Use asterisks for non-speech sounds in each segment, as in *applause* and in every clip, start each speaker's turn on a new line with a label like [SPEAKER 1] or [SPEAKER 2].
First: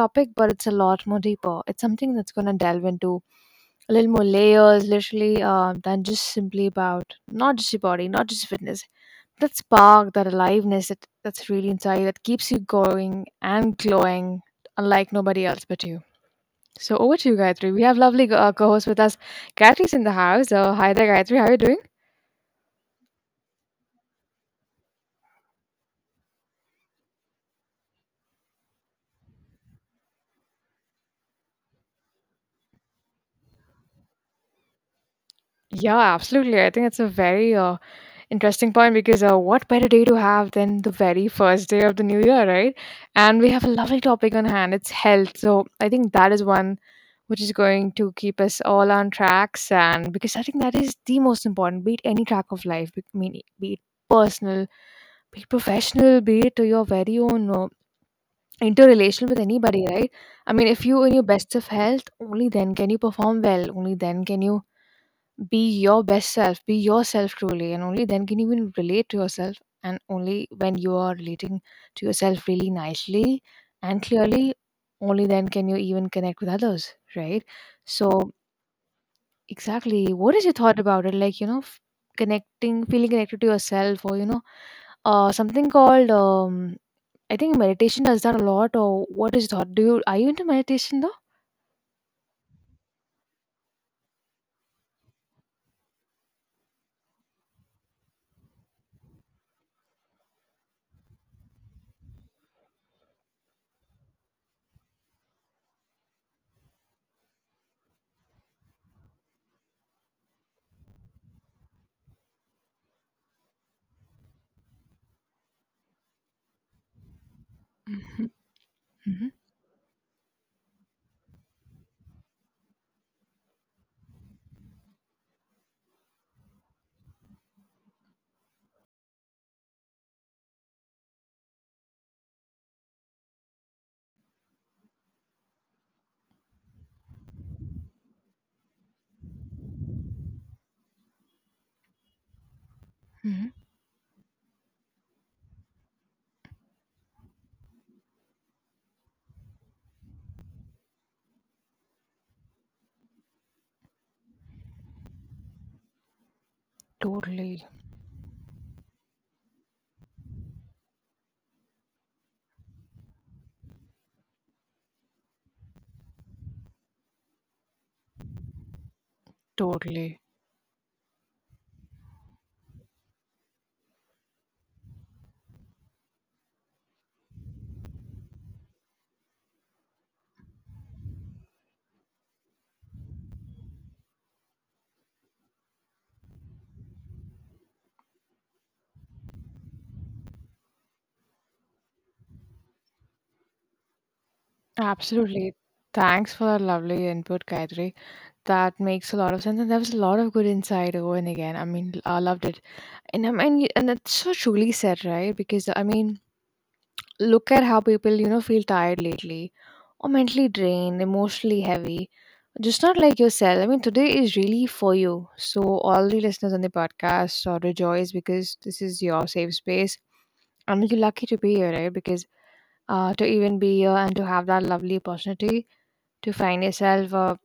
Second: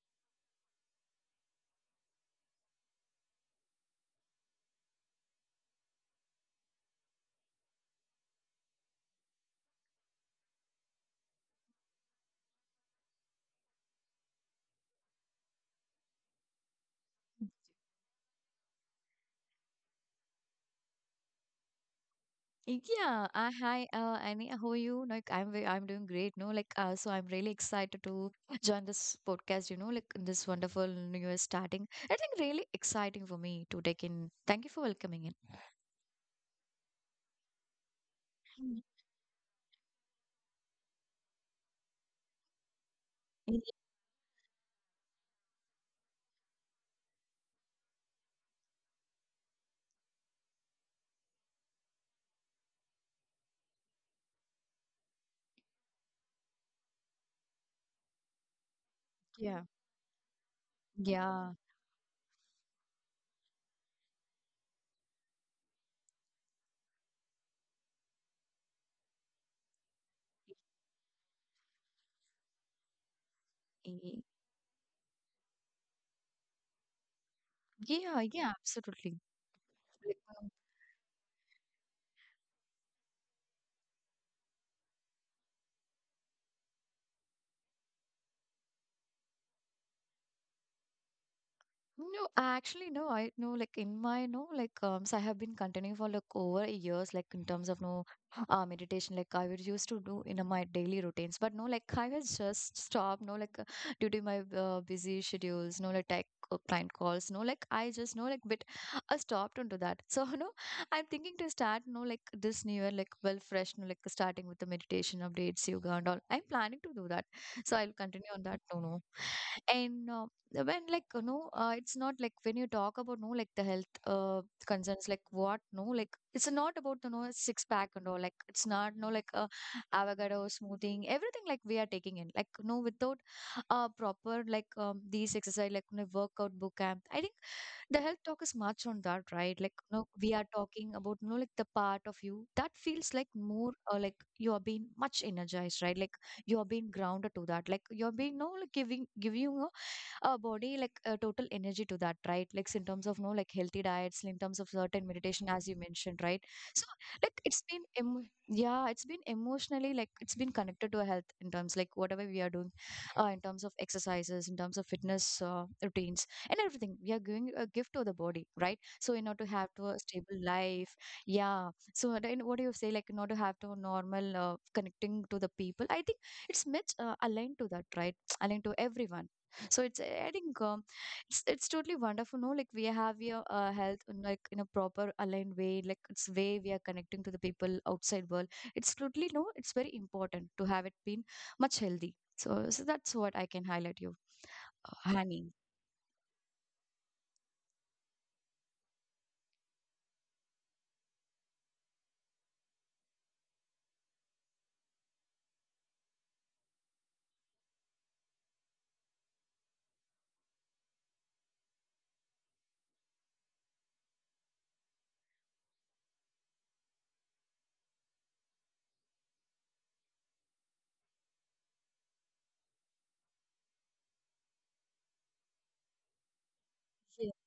[SPEAKER 1] topic, but it's a lot more deeper. It's something that's gonna delve into a little more layers, literally, than just simply about not just your body, not just fitness. That spark, that aliveness that's really inside you, that keeps you going and glowing, unlike nobody else but you. So over to you, Gayatri. We have lovely co-host with us. Gayatri's in the house. Hi there, Gayatri. How are you doing?
[SPEAKER 2] Yeah, hi, Annie. How are you? Like, I'm doing great. No, like, so I'm really excited to join this podcast. Like this wonderful new year starting. I think really exciting for me to take in. Thank you for welcoming in.
[SPEAKER 1] Yeah, absolutely. I think it's a very interesting
[SPEAKER 2] Mm.
[SPEAKER 1] point because what better day to have than the very first day of the new year, right? And we have a lovely topic on hand. It's health. So I think that is one which is going to keep us all on tracks. And because I think that is the most important, be it any track of life, be it personal, be it professional, be it to your very own interrelation with
[SPEAKER 2] Yeah,
[SPEAKER 1] anybody, right? I mean, if you in your
[SPEAKER 2] yeah,
[SPEAKER 1] best of health, only then can you perform well. Only then can you be your best self, be yourself truly, and only then can you even relate to yourself. And only when you are relating to yourself really nicely and
[SPEAKER 2] y-
[SPEAKER 1] clearly, only then can you even connect with others, right? So,
[SPEAKER 2] yeah, yeah, absolutely.
[SPEAKER 1] exactly, what is your thought about it? Like, you know, connecting, feeling connected to yourself, or you know, something called I think meditation does that a lot or what is that? Do you are you into meditation though?
[SPEAKER 2] No, actually, no. I know, like in my no, like so I have been continuing for like over years, like in terms of no, meditation. Like I would used to do in my daily routines, but no, like I was just stopped. No, like due to my busy schedules, no, like tech client calls. No, like I just no, like bit I stopped into that. So *laughs* no, I'm thinking to start no, like this new year, like well fresh, no, like starting with the meditation updates, yoga and all. I'm planning to do that, so I'll continue
[SPEAKER 1] Mhm,
[SPEAKER 2] on that. No, no.
[SPEAKER 1] mhm,
[SPEAKER 2] And when like you know it's not like when you talk about no, like the health concerns, like what no, like it's not about, you know, six pack and all, like it's not no, like avocado smoothing everything, like we are taking in like no without proper, like these exercise, like, you know, workout book camp. I think the health talk is much on that, right? Like no, we are talking about no, like the part of you that feels like
[SPEAKER 1] mhm.
[SPEAKER 2] more like you are being much energized, right? Like you are being grounded to that, like you are being no, like giving you a our body, like total energy to that, right? Like in terms of no, like healthy diets, in terms of certain meditation as you mentioned, right? So like it's
[SPEAKER 1] Totally,
[SPEAKER 2] been yeah, it's been emotionally, like it's been connected to our health in terms like whatever we are doing in terms of exercises, in terms of fitness routines, and everything we are giving a gift to the body, right? So in order to have to a
[SPEAKER 1] totally.
[SPEAKER 2] stable life, yeah. So then what do you say, like in order to have to normal connecting to the people, I think it's much aligned to that, right? *tsk* Aligned to everyone. So it's I think it's totally wonderful. No, like we have your health in, like in a proper aligned way, like it's way we are connecting to the people outside world. It's totally no, it's very important to have it been much healthy. So that's what I can highlight you honey.
[SPEAKER 1] Absolutely. Thanks for that lovely input, Gayatri. That makes a lot of sense, and there was a lot of good insight over and again. I mean, I loved it, and I mean, and that's so truly said, right? Because I mean, look at how people, you know, feel tired lately, or mentally drained, emotionally heavy, just not like yourself. I mean, today is really for you. So, all the listeners on the podcast are rejoice because this is your safe space. And you're lucky to be here, right? Because to even be here and to have that lovely opportunity to find yourself,
[SPEAKER 2] Yeah.
[SPEAKER 1] uh,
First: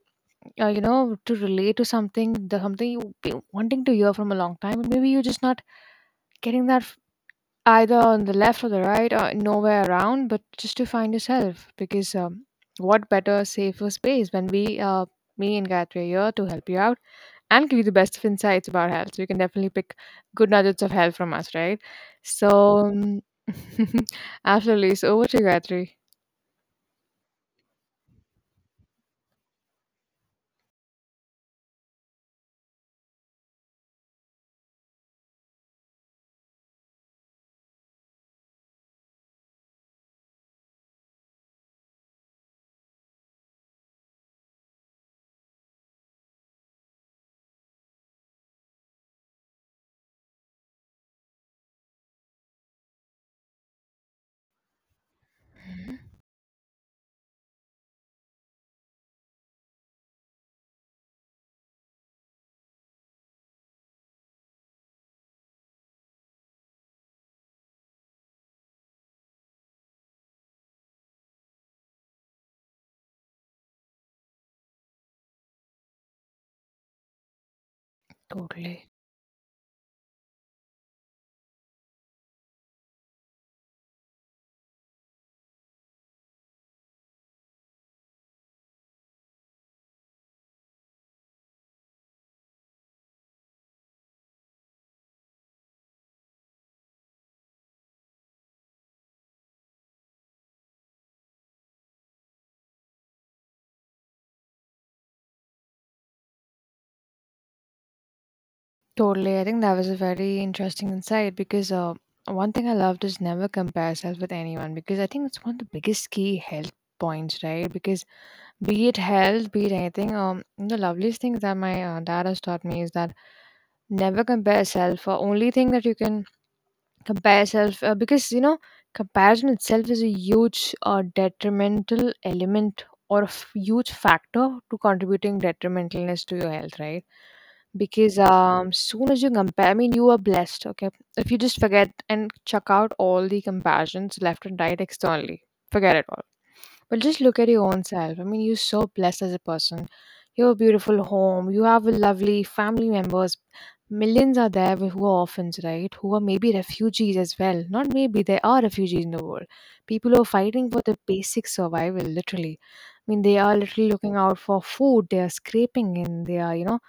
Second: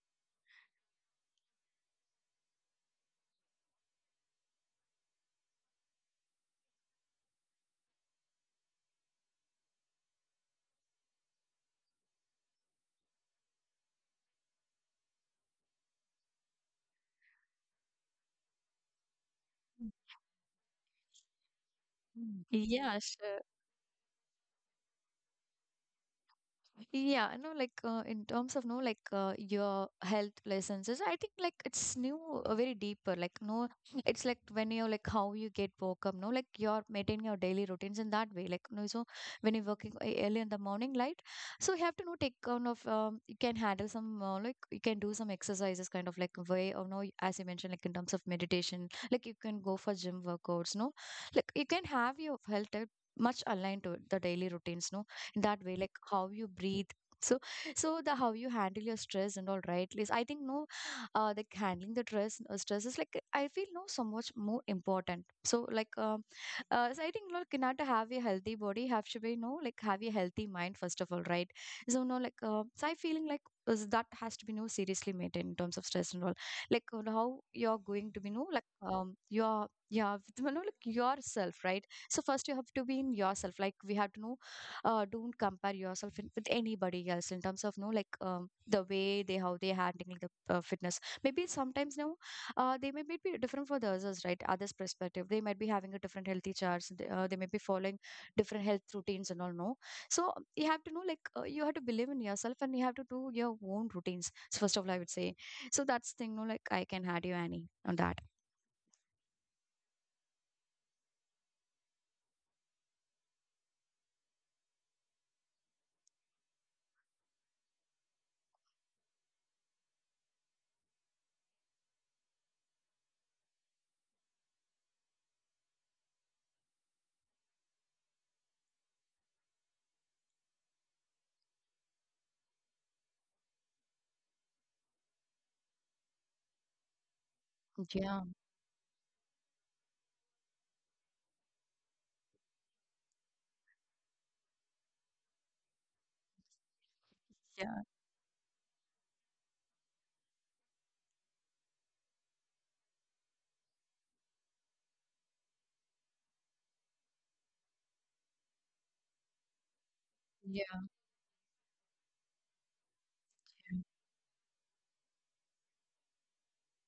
[SPEAKER 1] uh, you know, to relate to something, the something you've been wanting to hear from a long time, and maybe you're just not getting that either on the left or the right or nowhere around, but just to find yourself because what better safer space when me and Gayatri are here to help you out and give you the best of insights about health. So you can definitely pick good nuggets of health from us, right?
[SPEAKER 2] Mm.
[SPEAKER 1] So,
[SPEAKER 2] Yeah,
[SPEAKER 1] um,
[SPEAKER 2] sure.
[SPEAKER 1] *laughs* absolutely. So over to you, Gayatri.
[SPEAKER 2] Yeah, I know, like in terms of no, like your health lessons, I think like it's new, very deeper. Like no, it's like when you're like how you get woke up, no, like you're maintaining your daily routines in that way. Like no, so when you're working early in the morning light, so you have to know take kind of you can handle some like you can do some exercises kind of like way, or no, as you mentioned, like in terms of meditation, like you can go for gym workouts, no, like you can have your health much aligned to the daily routines, no, in that way like how you breathe. So so the how you handle your stress and all, right, Liz? I think no, like handling the stress is like I feel no so much more important. So like so I think look, in order to have a healthy body, have to be no, like have a healthy mind first of all, right? So no, like so I feeling like is that has to be no seriously maintained in terms of stress and all. Like how you're going to be no, like
[SPEAKER 1] Totally.
[SPEAKER 2] you're yeah, you know, like yourself, right? So first you have to be in yourself. Like we have to know don't compare yourself in, with anybody else in terms of no, like the way they how they handling the fitness maybe sometimes no they may be different for the others, right? Others perspective, they might be having a different healthy charts, they may be following different health routines and all no. So you have to know like you have to believe in yourself, and you have to do your own routines. So first of all I would say, so that's thing no, like I can add you Annie on that.
[SPEAKER 1] Totally. I think that was a very interesting insight because one thing I loved is never compare yourself with anyone because I think it's one of the biggest key health points, right? Because be it health, be it anything, the loveliest things that my dad has taught me is that never compare yourself. Only thing that you can compare yourself because you know comparison itself is a huge detrimental element or a huge factor to contributing detrimentalness to your health, right? Because
[SPEAKER 2] Yeah,
[SPEAKER 1] soon as you compare, I mean, you are blessed. Okay, if you just forget and check out all the comparisons left and right externally, forget it all, but just look at your
[SPEAKER 2] yeah,
[SPEAKER 1] own self. I mean, you're so blessed as a person. You have a beautiful home. You have a lovely family members. Millions are there who are orphans, right? Who are maybe refugees as well. Not maybe, there are refugees in the world. People who are fighting for
[SPEAKER 2] yeah,
[SPEAKER 1] the basic survival, literally. I mean, they are literally looking out for food. They are scraping in. They are, you know,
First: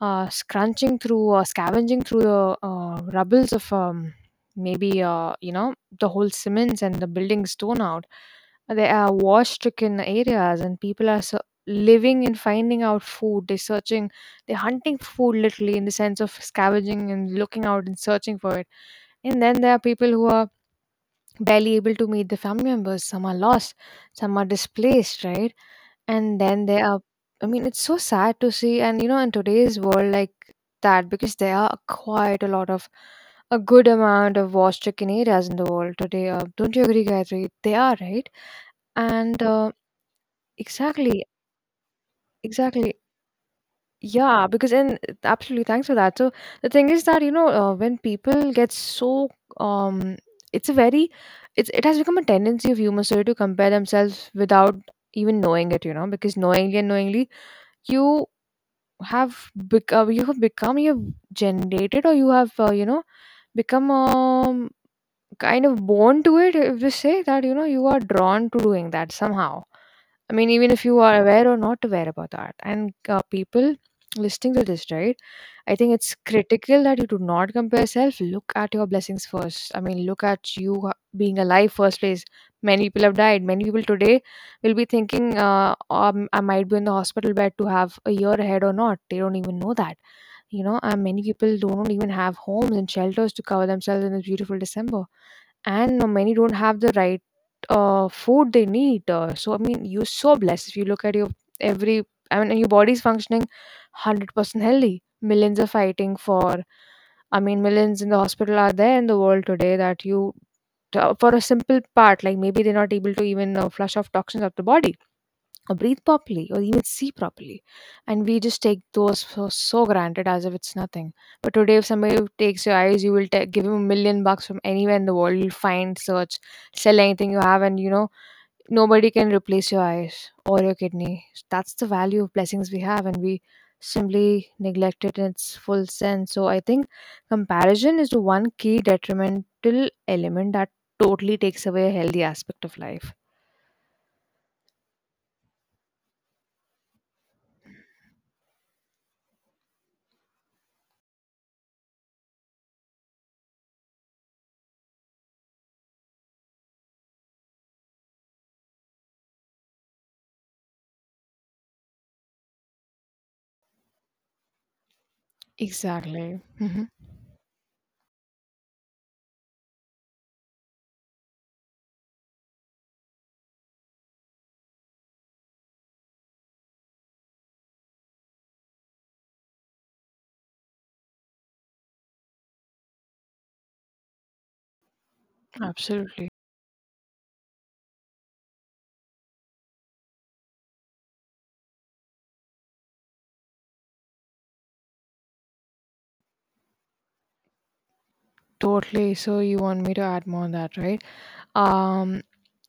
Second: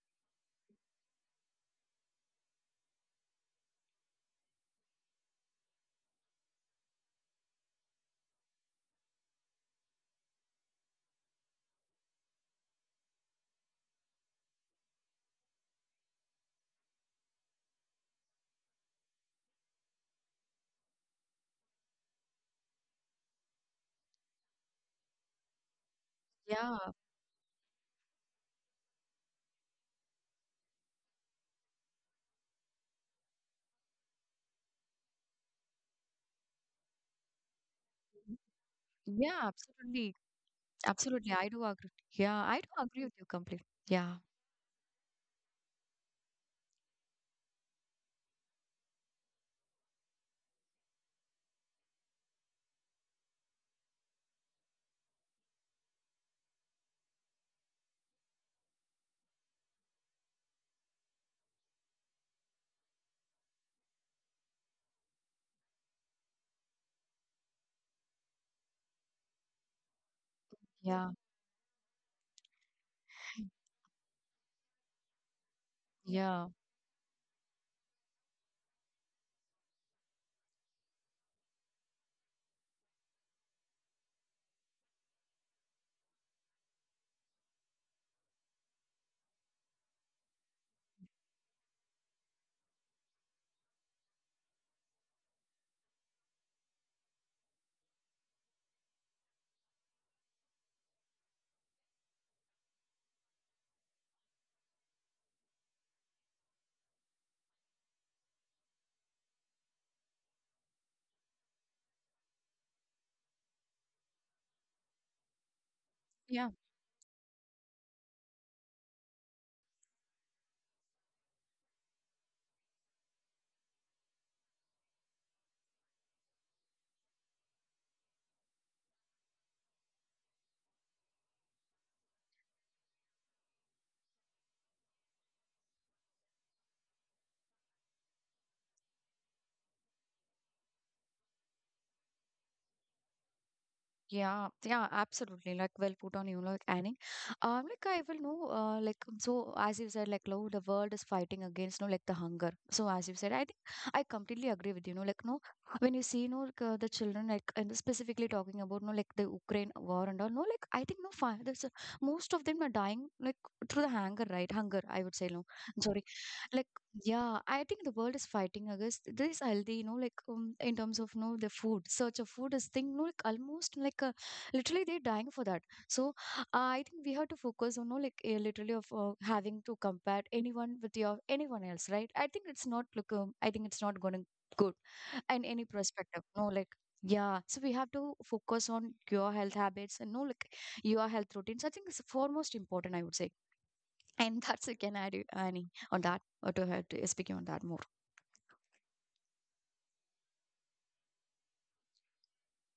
[SPEAKER 1] scrunching through or scavenging through the rubbles of maybe you know, the whole cements and the buildings torn out. There are war-stricken areas, and people are so living and finding out food. They're searching, they're hunting food literally in the sense of scavenging and looking out and searching for it. And then there are people who are barely able to meet the family members. Some are lost, some are displaced, right? And then there
[SPEAKER 2] yeah,
[SPEAKER 1] are, I mean, it's so sad to see. And you know, in today's world like that, because there are quite a lot of a good amount of war-stricken areas in the world today. Don't you agree, Gayatri? They are, right?
[SPEAKER 2] yeah,
[SPEAKER 1] And
[SPEAKER 2] absolutely.
[SPEAKER 1] exactly,
[SPEAKER 2] Absolutely, I do agree. Yeah, I do
[SPEAKER 1] exactly.
[SPEAKER 2] agree with you completely. Yeah,
[SPEAKER 1] Yeah, because in absolutely, thanks for that. So the thing is that, you know, when people get so um it's a very, it has become a tendency of humans today to compare themselves without even knowing it, you know, because knowingly and knowingly you have become, you have generated or you have, you know, become kind of born to it, if we say that, you know, you are drawn to doing that somehow. I mean, even if you
[SPEAKER 2] yeah,
[SPEAKER 1] are aware or not aware about that, and people listening to this, right? I think it's
[SPEAKER 2] yeah,
[SPEAKER 1] critical that you do not compare yourself. Look at your blessings first. I mean, look at being alive first place. Many people have died. Many people today will be thinking, I might be in the hospital bed to have a year ahead or not. They don't even know that. You know, and many people don't even have homes and shelters to cover themselves in this beautiful December, and many don't have the right food they need. So I mean, you're so blessed if you look at your every. I mean, and your body's functioning 100% healthy. Millions are fighting for. I mean, millions in the hospital are there in the world today that you. For a simple part, like maybe they're not able to even flush off toxins out the body or breathe properly
[SPEAKER 2] yeah,
[SPEAKER 1] or even see properly, and we just take those for so granted as if it's nothing. But today if somebody takes your eyes, you will ta give him $1 million. From anywhere in the world, you'll find search, sell anything you have, and you know, nobody can replace your eyes or your kidney. That's the value of blessings we have, and we simply neglect it in its full sense. So I think comparison is the one key detrimental element that totally takes away a healthy aspect of life.
[SPEAKER 2] yeah, yeah, absolutely. Like, well put on you, like Annie. Like I will know, like so as you said, like no, the world is fighting against no, like the hunger. So as you said, I think I completely agree with you. No, like no, when you see no, like, the children, like and specifically talking about no, like the Ukraine war and all. No, like I think no, there's, most of them are dying like through the hunger, right? Hunger, I would say no. I'm sorry,
[SPEAKER 1] Exactly.
[SPEAKER 2] like.
[SPEAKER 1] Hmm.
[SPEAKER 2] Yeah, I think the world is fighting against this healthy, you know, like in terms of you know the food, search of food is thing, you know, like almost like literally they're dying for that. So I think we have to focus on, you know, like literally of having to compare anyone with your anyone else, right? I think it's not look, I think it's not going to good in any perspective.
[SPEAKER 1] Absolutely.
[SPEAKER 2] No, like yeah, so we have to focus on your health habits, and no, like your health routines. I think it's foremost important, I would say. And that's you can add it, Annie, on that, or to her to speaking on that more.
[SPEAKER 1] Totally. So you want me to add more on that, right? Um,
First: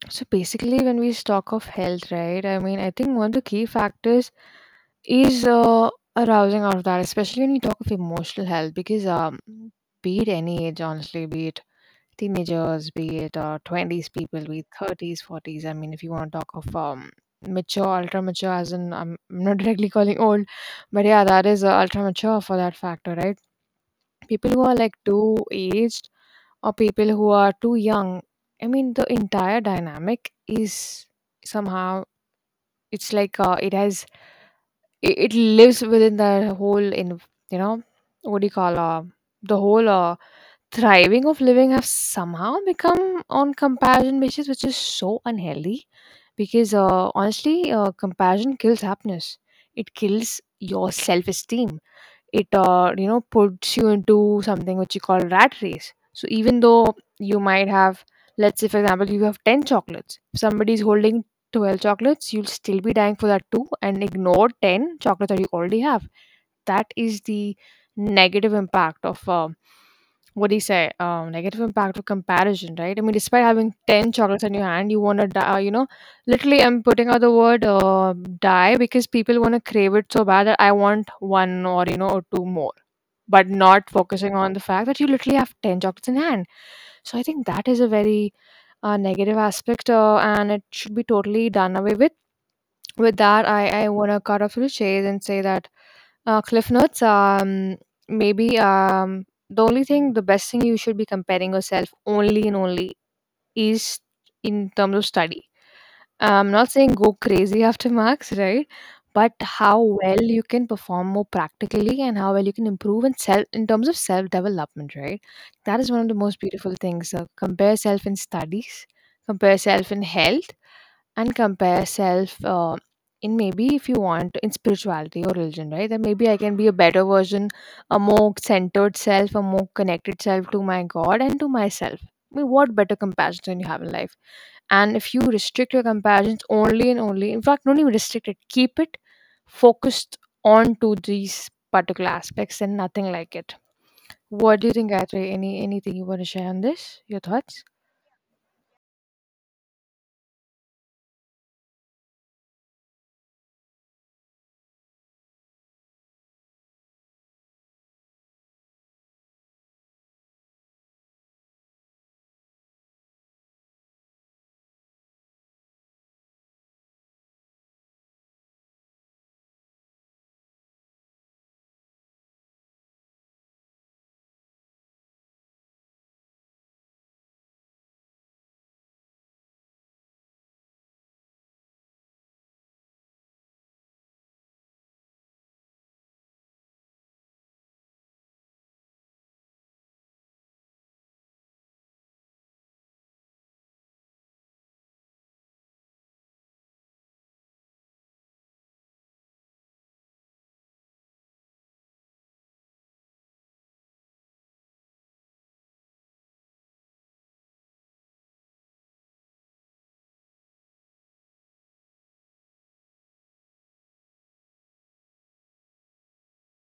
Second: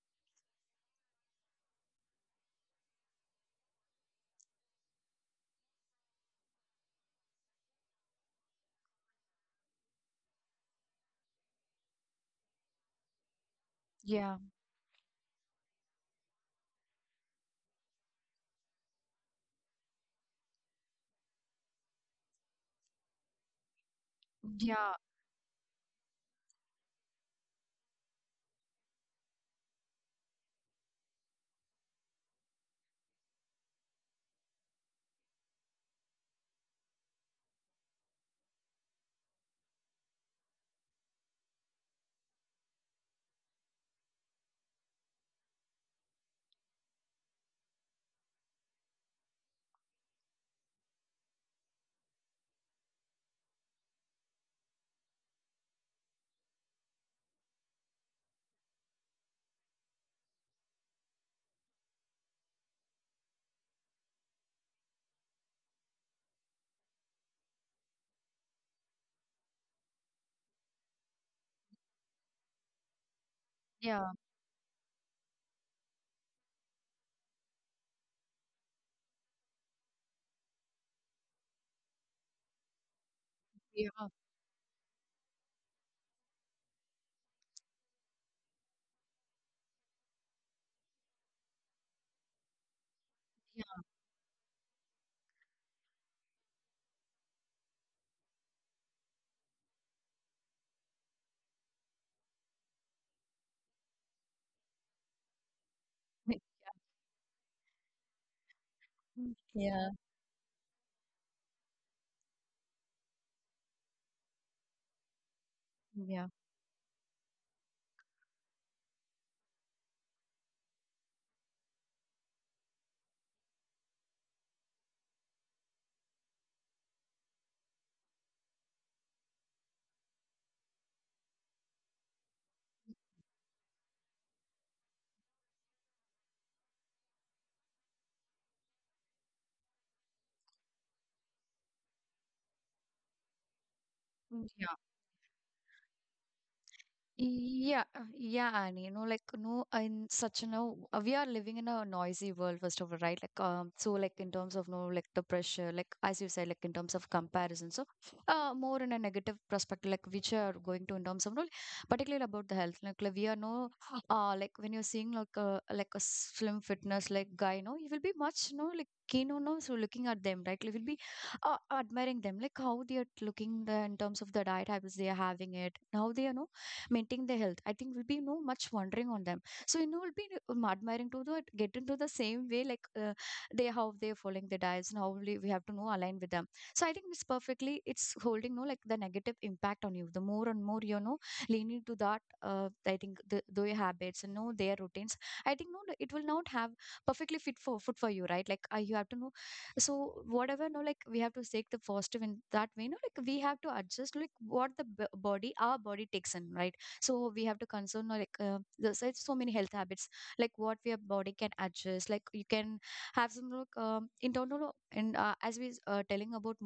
[SPEAKER 1] so basically, when we talk of health, right? I mean, I think one of the key factors is arousing out of that, especially when you talk of emotional health, because be it any age, honestly, be it teenagers, be it 20s
[SPEAKER 2] Yeah,
[SPEAKER 1] people, be it 30s, 40s. I mean, if you want to talk of mature, ultra mature, as in I'm not *laughs* directly calling old, but yeah, that is ultra mature for that factor, right? People who are
[SPEAKER 2] yeah,
[SPEAKER 1] like too aged or people who are too young, I mean the entire dynamic is somehow, it's like it has, it lives within the whole in, you know, what do you call, the whole thriving of living have somehow become on comparison basis, which is so unhealthy. Because honestly, comparison kills happiness, it kills your self-esteem, it you know, puts you into something which you call rat race. So even though you might have, let's say for example, you have 10 chocolates, if somebody is holding 12 chocolates, you'll still be dying for that too and ignore 10 chocolates that you already have. That is the negative impact of what do you say negative impact of comparison, right? I mean, despite having 10
[SPEAKER 2] yeah,
[SPEAKER 1] chocolates in your hand, you want to die, you know. Literally, I'm putting out the word die because people want to crave it so bad that I want one, or you know, or two more, but not
[SPEAKER 2] yeah,
[SPEAKER 1] focusing on the fact that you literally have 10 chocolates in hand. So I think that is a very negative aspect, and it should be totally done away with. With that, I
[SPEAKER 2] yeah,
[SPEAKER 1] I want to cut off to the chase and say that cliff notes maybe the only thing, the best thing you should be comparing yourself only and only, is in terms of study. I'm not saying go crazy after marks, right? But
[SPEAKER 2] mm,
[SPEAKER 1] how
[SPEAKER 2] yeah,
[SPEAKER 1] well you can perform more practically and how well you can improve in self, in terms of self development, right? That is one of the
[SPEAKER 2] yeah,
[SPEAKER 1] most beautiful things. Compare self in studies, compare self in health, and compare self in, maybe if you want, in spirituality or religion, right? That maybe I can be a better version, a more centered self, a more connected self to my God and to myself. I mean, what better comparison you have in life? And if you restrict your comparisons only and only, in fact, don't even restrict it, keep it focused on to these particular aspects and nothing like it. What do you
[SPEAKER 2] yeah.
[SPEAKER 1] think, Gayatri? Anything you want to share on this? Your thoughts?
[SPEAKER 2] Yeah, yeah, and you know, like no, in such a no, we are living in a noisy world, first of all, right? Like, so like in terms of no, like the pressure, like as you said, like in terms of comparison, so, more in a negative perspective, like which are going to in terms of no, like, particularly about the health, like we are no, like when you're seeing like a slim fitness like guy, no, you will be much no, like keen on no, so looking at them, right? Like, you will be admiring them, like how they are looking the, in terms of the diet habits they are having it, how they are no maintain their health. I think will be no much wondering on them. So you know will be admiring to the get into the same way like they how they're following their diets, and how we have to know align with them. So I think it's perfectly it's holding no, like the negative impact on you. The more and more you know leaning to that, I think their habits and know their routines, I think no, no, it will not have perfectly fit for food for you, right? Like you have to know. So whatever no, like we have to take the positive in that way no, like we have to adjust like what the body our body takes in, right? So we have to concern like there's like so many health habits like what your body can adjust, like you can have some look in total. And as we telling about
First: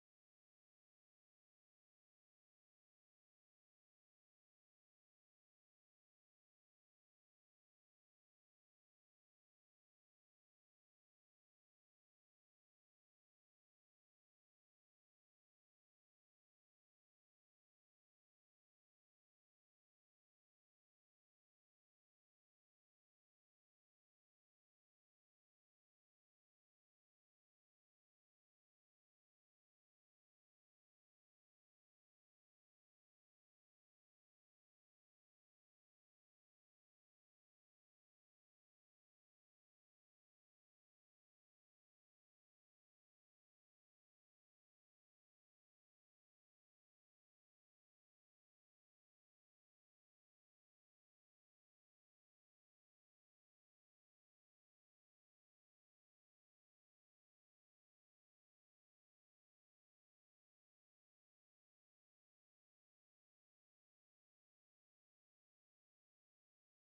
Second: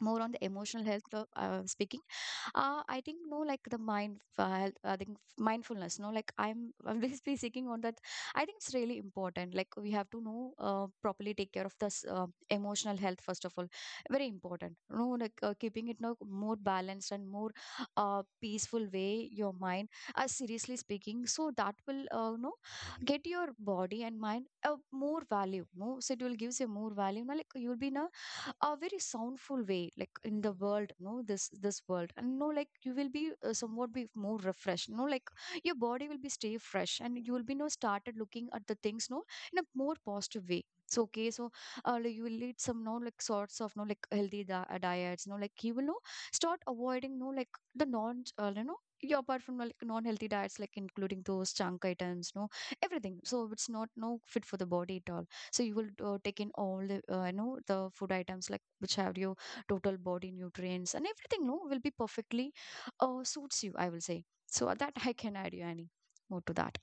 [SPEAKER 2] more on the emotional health, speaking I think no, like the mind I think mindfulness no, like I'm *laughs* I'm basically seeking on that. I think it's really important. Like we have to know properly take care of this emotional health first of all. Very important no, like keeping it no more balanced and more peaceful way your mind, seriously speaking. So that will no get your body and mind a more value no. So it will gives you more value no, like you'll be in a very soundful way like in the world no, this world. And no, like you will be somewhat be more refreshed no, like your body will be stay fresh, and you will be no started looking at the things no, in a more positive way. So okay, so like you will eat some no, like sorts of no, like healthy diets no, like you will no start avoiding no, like the non you know yeah, apart from like non-healthy diets, like including those junk items no, everything. So It's not no fit for the body at all. So you will take in all the you know the food items like which have your total body nutrients and everything no will be perfectly suits you, I will say. So that I can add you any more to that.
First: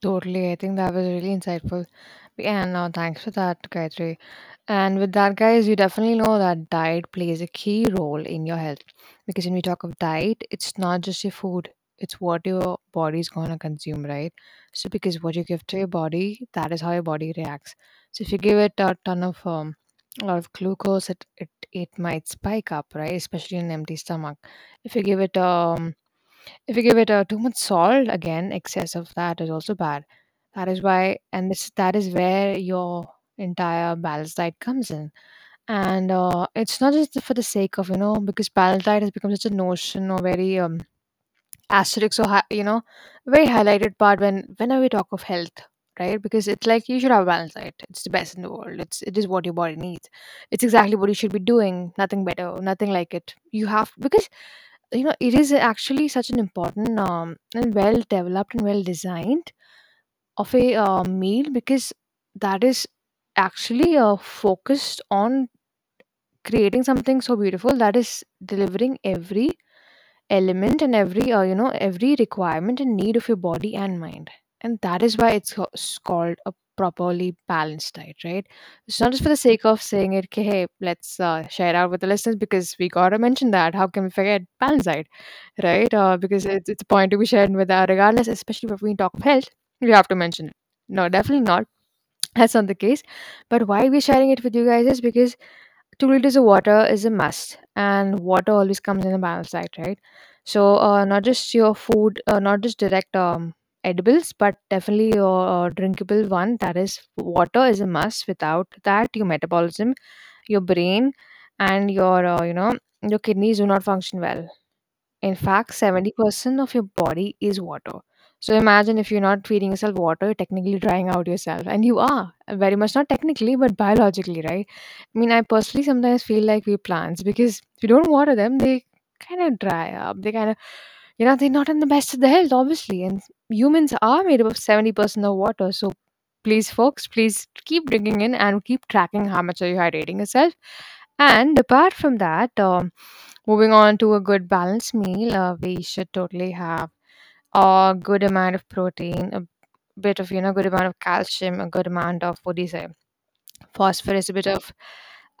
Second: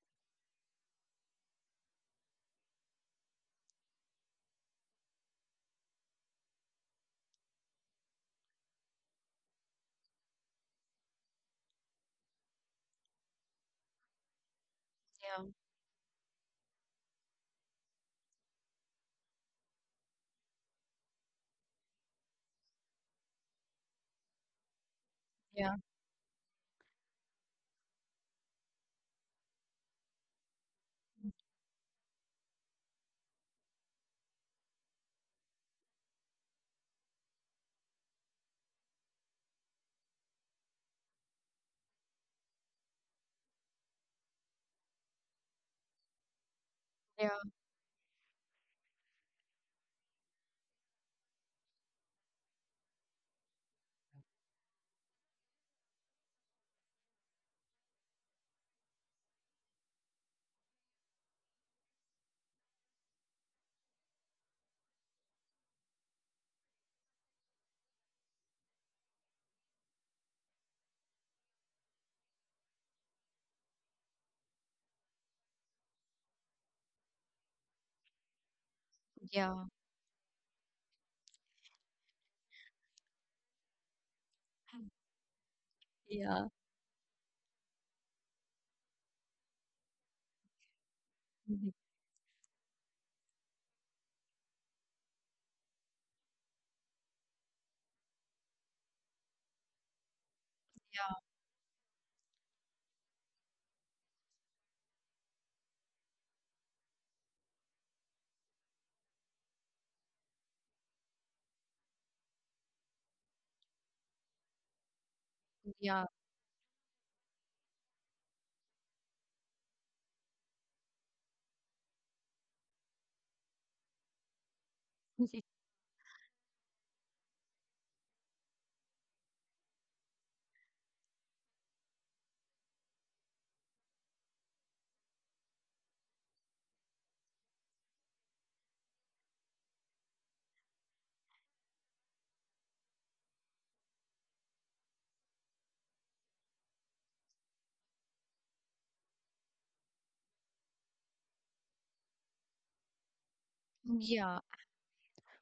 [SPEAKER 1] Totally. I think that was really insightful. Yeah, no, thanks for that, Gayatri. And with that, guys, you definitely know that diet plays a key role in your health. Because when we talk of diet, it's not just your food, it's what your body's gonna consume, right? So, because what
[SPEAKER 2] Yeah,
[SPEAKER 1] you give to your body, that is how your body reacts. So, if you give it a ton of a lot of glucose, it might spike up, right? Especially in an empty stomach. If you give it
[SPEAKER 2] yeah,
[SPEAKER 1] too much salt, again, excess of that is also bad. That is why, and this that is where your entire balanced diet comes in. And it's not just for the sake of, you know, because balanced diet has become such a notion, or very Asterix, or you know, very highlighted part whenever we talk of health, right? Because it's like, you should have a
[SPEAKER 2] yeah,
[SPEAKER 1] balanced diet, it's the best in the world, it's, it is what your body needs, it's exactly what you should be doing, nothing better, nothing like it, you have, because you know, it is actually such an important and well developed and well designed of a meal, because that is actually focused on creating something so beautiful that is delivering every element and every you know, every requirement and need of your body and mind. And that is why it's called a properly balanced diet, right? It's not just for the
[SPEAKER 2] yeah,
[SPEAKER 1] sake of saying it, okay, hey, let's share it out with the listeners because we gotta mention that, how can we forget balanced diet, right?
[SPEAKER 2] yeah.
[SPEAKER 1] Because it's a point to be shared with our regardless, especially when we talk of health, we have to mention it. No, definitely not,
[SPEAKER 2] Mhm.
[SPEAKER 1] that's not the case. But why we're sharing it with you guys is because 2 liters of water is a must, and water always comes in a balanced diet, right? So
[SPEAKER 2] Yeah,
[SPEAKER 1] not just your food, not just direct edibles, but definitely your drinkable one, that is water, is a must. Without that, your metabolism, your brain, and your your kidneys do not function well. In fact,
[SPEAKER 2] yeah.
[SPEAKER 1] 70% of your body is water. So imagine if you're not feeding yourself water, you're technically drying out yourself. And you are, very much not technically, but biologically, right? I mean, I
[SPEAKER 2] *laughs*
[SPEAKER 1] personally sometimes feel like we plants, because if you don't water them, they kind of dry up. They kind of, you know, they're not in the best of the health, obviously. And humans are made up of 70% of water. So please, folks, please keep drinking in and keep tracking how much are you hydrating yourself. And apart from that, moving on to a good balanced meal, we should totally have a good amount of protein, a bit of, you know, good amount of calcium, a good amount of, what do you say, phosphorus, a
[SPEAKER 2] Yeah,
[SPEAKER 1] bit of,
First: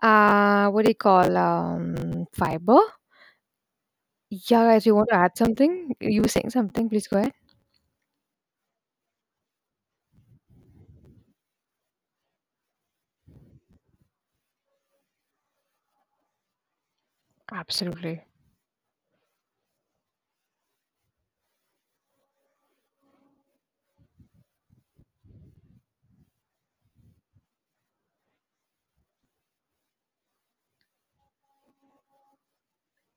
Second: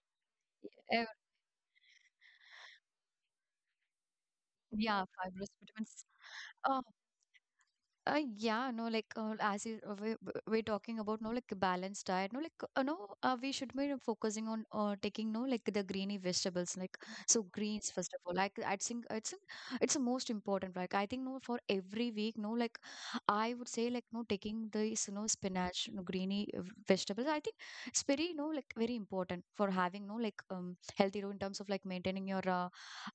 [SPEAKER 1] what do you
[SPEAKER 2] yeah,
[SPEAKER 1] call, fiber? Yeah, guys, you
[SPEAKER 2] yeah,
[SPEAKER 1] want to add
[SPEAKER 2] fibrous
[SPEAKER 1] something?
[SPEAKER 2] vitamins.
[SPEAKER 1] You were saying something, please go ahead.
[SPEAKER 2] Yeah, no, like as you, we're talking about no like balanced diet, no like no, we should be focusing on taking no like the greeny vegetables, like so greens first of
[SPEAKER 1] Absolutely.
[SPEAKER 2] all. Like I think it's the most important. Like I think no for every week, no like I would say like no taking these, you know, spinach, no, greeny vegetables. I think it's very no like very important for having no like healthy role in terms of like maintaining your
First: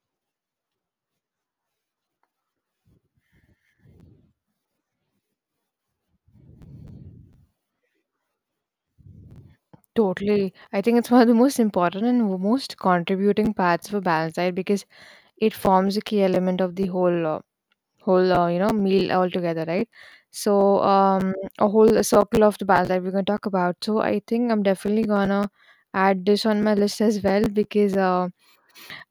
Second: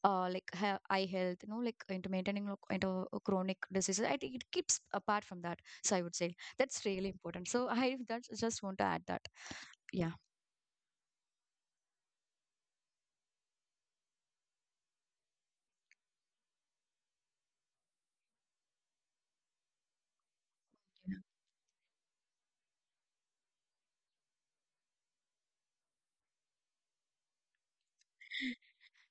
[SPEAKER 2] like eye health, you know, like into maintaining into chronic diseases. I think it keeps apart from that. So I would say that's really important. So I *laughs* that's, just want to add that. Yeah.
[SPEAKER 1] Totally. I think it's one of the most important and most contributing parts of a balanced diet, because it forms a key element of the whole you know, meal altogether, right? So, um,
[SPEAKER 2] *laughs*
[SPEAKER 1] a whole circle of the ball that we're going to talk about. So I think I'm definitely gonna add this on my list as well, because
[SPEAKER 2] Yeah.